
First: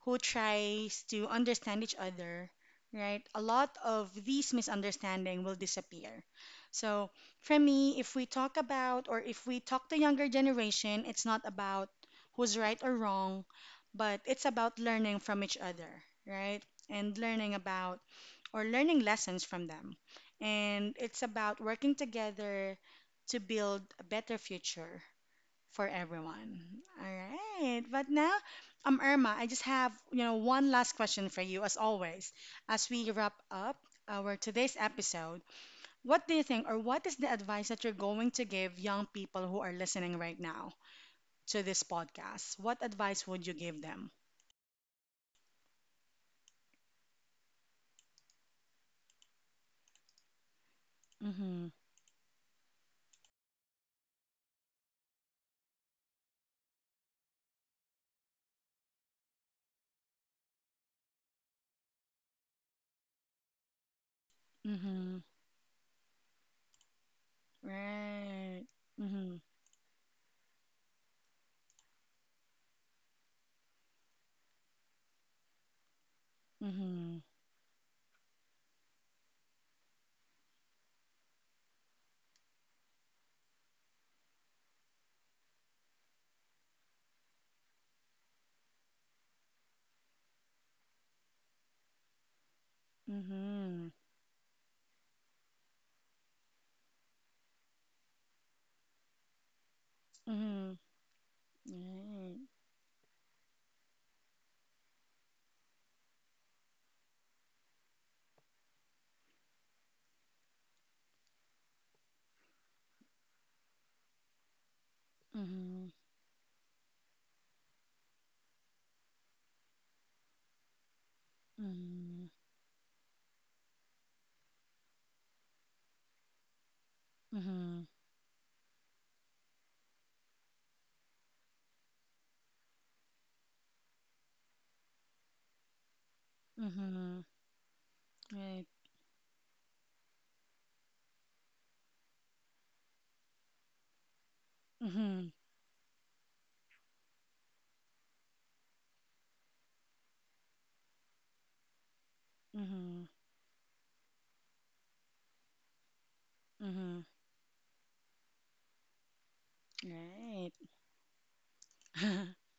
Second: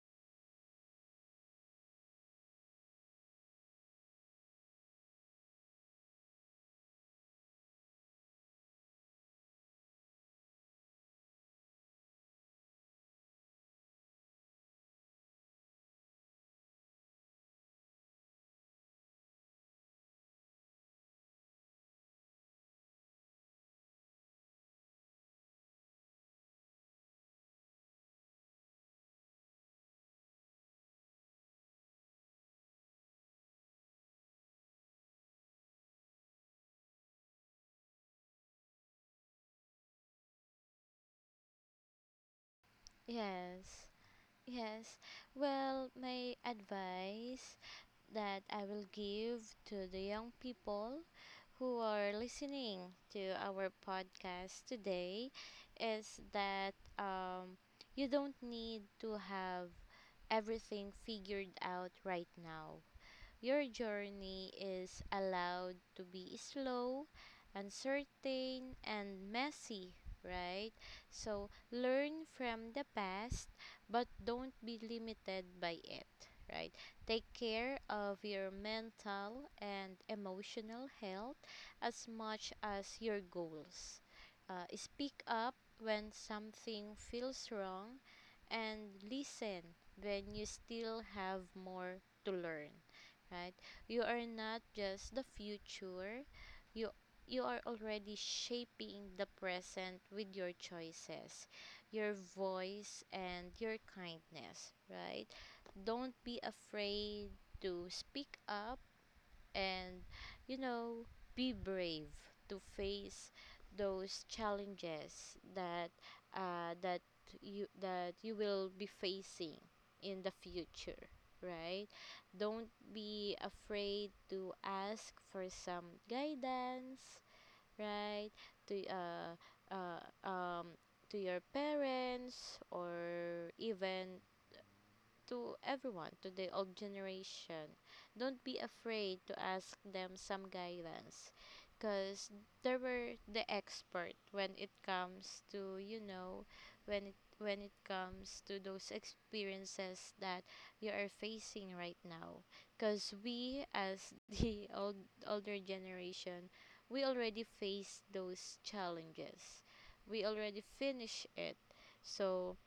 Speaker 1: who tries to understand each other, right, a lot of these misunderstanding will disappear. So for me, if we talk about or if we talk to younger generation, it's not about who's right or wrong, but it's about learning from each other, right? And learning about or learning lessons from them. And it's about working together to build a better future, for everyone. All right. But now, Irma, I just have, you know, one last question for you, as always. As we wrap up our today's episode, what do you think, or what is the advice that you're going to give young people who are listening right now to this podcast? What advice would you give
Speaker 2: Yes.
Speaker 1: them?
Speaker 2: Yes. Well, my advice that I will give to the young people
Speaker 1: Mm-hmm.
Speaker 2: who are listening to our podcast today is that, you don't need to have everything figured out right now. Your journey is
Speaker 1: Mm-hmm.
Speaker 2: allowed to be slow,
Speaker 1: Right.
Speaker 2: uncertain, and
Speaker 1: Mm-hmm.
Speaker 2: messy, right? So learn from the past, but don't be limited by it, right?
Speaker 1: Mm-hmm.
Speaker 2: Take care of your mental and emotional health as much as your goals. Speak up when something feels wrong and listen when you still have more to learn, right? You are not just the future. You You are already shaping the present with your
Speaker 1: Mm-hmm.
Speaker 2: choices, your
Speaker 1: Mm-hmm. Right.
Speaker 2: voice and your kindness, right? Don't be afraid to speak up, and, you know, be brave to face those challenges
Speaker 1: Mm-hmm.
Speaker 2: that uh, that you— that you will be facing in the future, right?
Speaker 1: Mm-hmm.
Speaker 2: Don't be afraid to ask for some guidance,
Speaker 1: Mm-hmm.
Speaker 2: right? To uh, um, to your parents or even to everyone, to the old
Speaker 1: Mm-hmm.
Speaker 2: generation. Don't be
Speaker 1: Right.
Speaker 2: afraid to ask them some guidance, because they were the expert when it
Speaker 1: Mm-hmm.
Speaker 2: comes to, you know, when it— when it comes to those experiences that you are facing right now,
Speaker 1: Mm-hmm.
Speaker 2: because we, as the old— older generation, we
Speaker 1: Mm-hmm.
Speaker 2: already faced those challenges. We
Speaker 1: Right.
Speaker 2: already finished it, so,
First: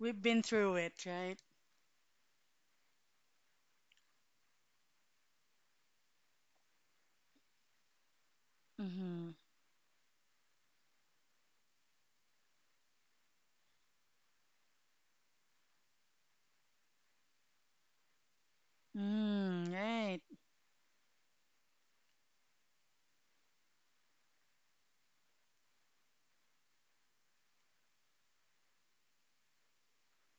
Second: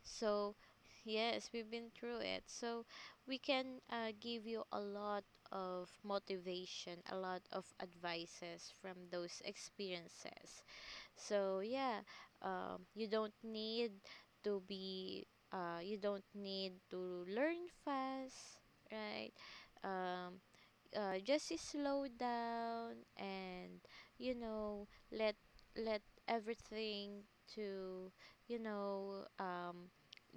Speaker 1: We've been
Speaker 2: so,
Speaker 1: through it, right?
Speaker 2: yes, we've been through it. So we can give you a lot of motivation, a lot of advices from
Speaker 1: Mm-hmm.
Speaker 2: those experiences. So, yeah, you don't need to be, you don't need to learn fast, right?
Speaker 1: Mm, right.
Speaker 2: Um, just slow down and, you know, let let everything to, you know,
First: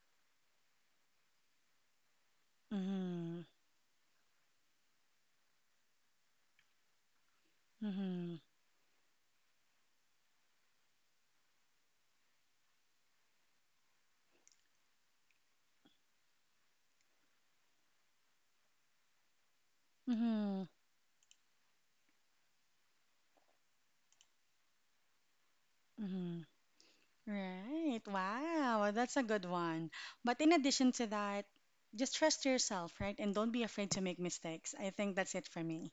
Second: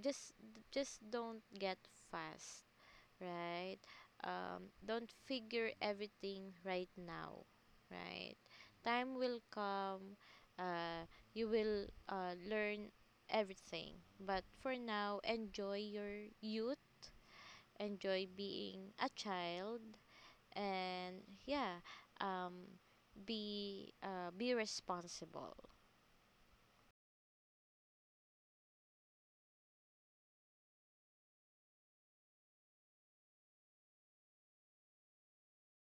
Speaker 2: just just don't get fast,
Speaker 1: Mm-hmm.
Speaker 2: right? Don't figure everything right now, right?
Speaker 1: Mm-hmm.
Speaker 2: Time will come, uh you will learn everything, but for now, enjoy your youth, enjoy being a child,
Speaker 1: Mm-hmm.
Speaker 2: and, yeah, um be responsible.
Speaker 1: Mm-hmm. Right. Wow, that's a good one. But in addition to that, just trust yourself, right? And don't be afraid to make mistakes. I think that's it for me.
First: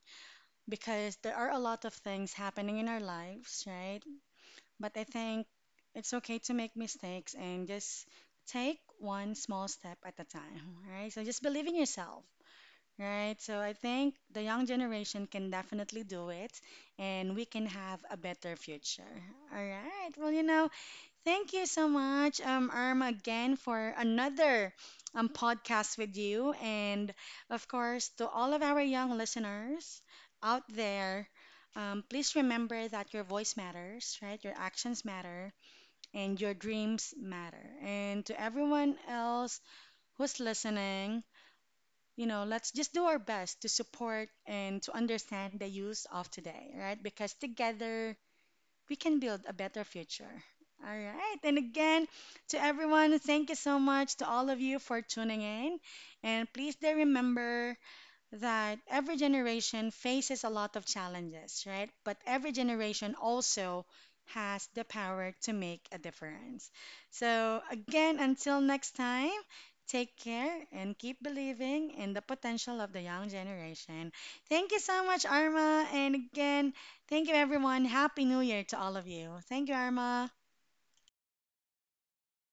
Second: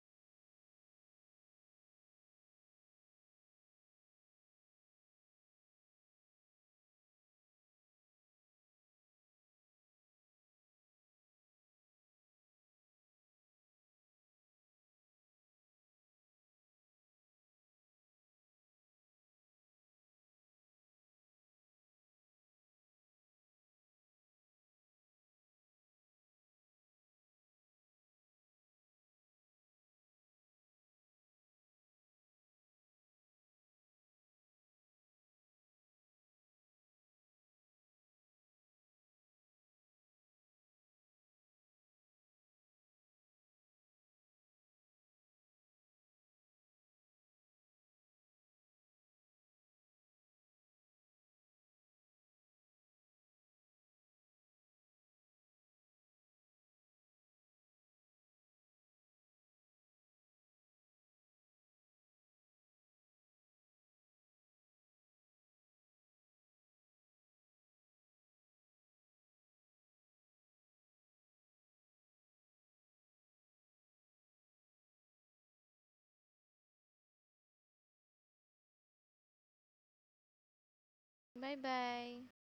Speaker 1: Because there are a lot of things happening in our lives, right? But I think it's okay to make mistakes and just take one small step at a time, right? So just believe in yourself, right? So I think the young generation can definitely do it and we can have a better future. All right. Well, you know, thank you so much, Arm, again for another podcast with you. And of course, to all of our young listeners out there, please remember that your voice matters, right? Your actions matter, and your dreams matter. And to everyone else who's listening, you know, let's just do our best to support and to understand the youth of today, right? Because together, we can build a better future. All right. And again, to everyone, thank you so much to all of you for tuning in. And please do remember that every generation faces a lot of challenges, right? But every generation also has the power to make a difference. So, again, until next time, take care and keep believing in the potential of the young generation. Thank you so much, Arma. And again, thank you, everyone. Happy New Year to all of you. Thank you, Arma.
Speaker 2: Bye bye.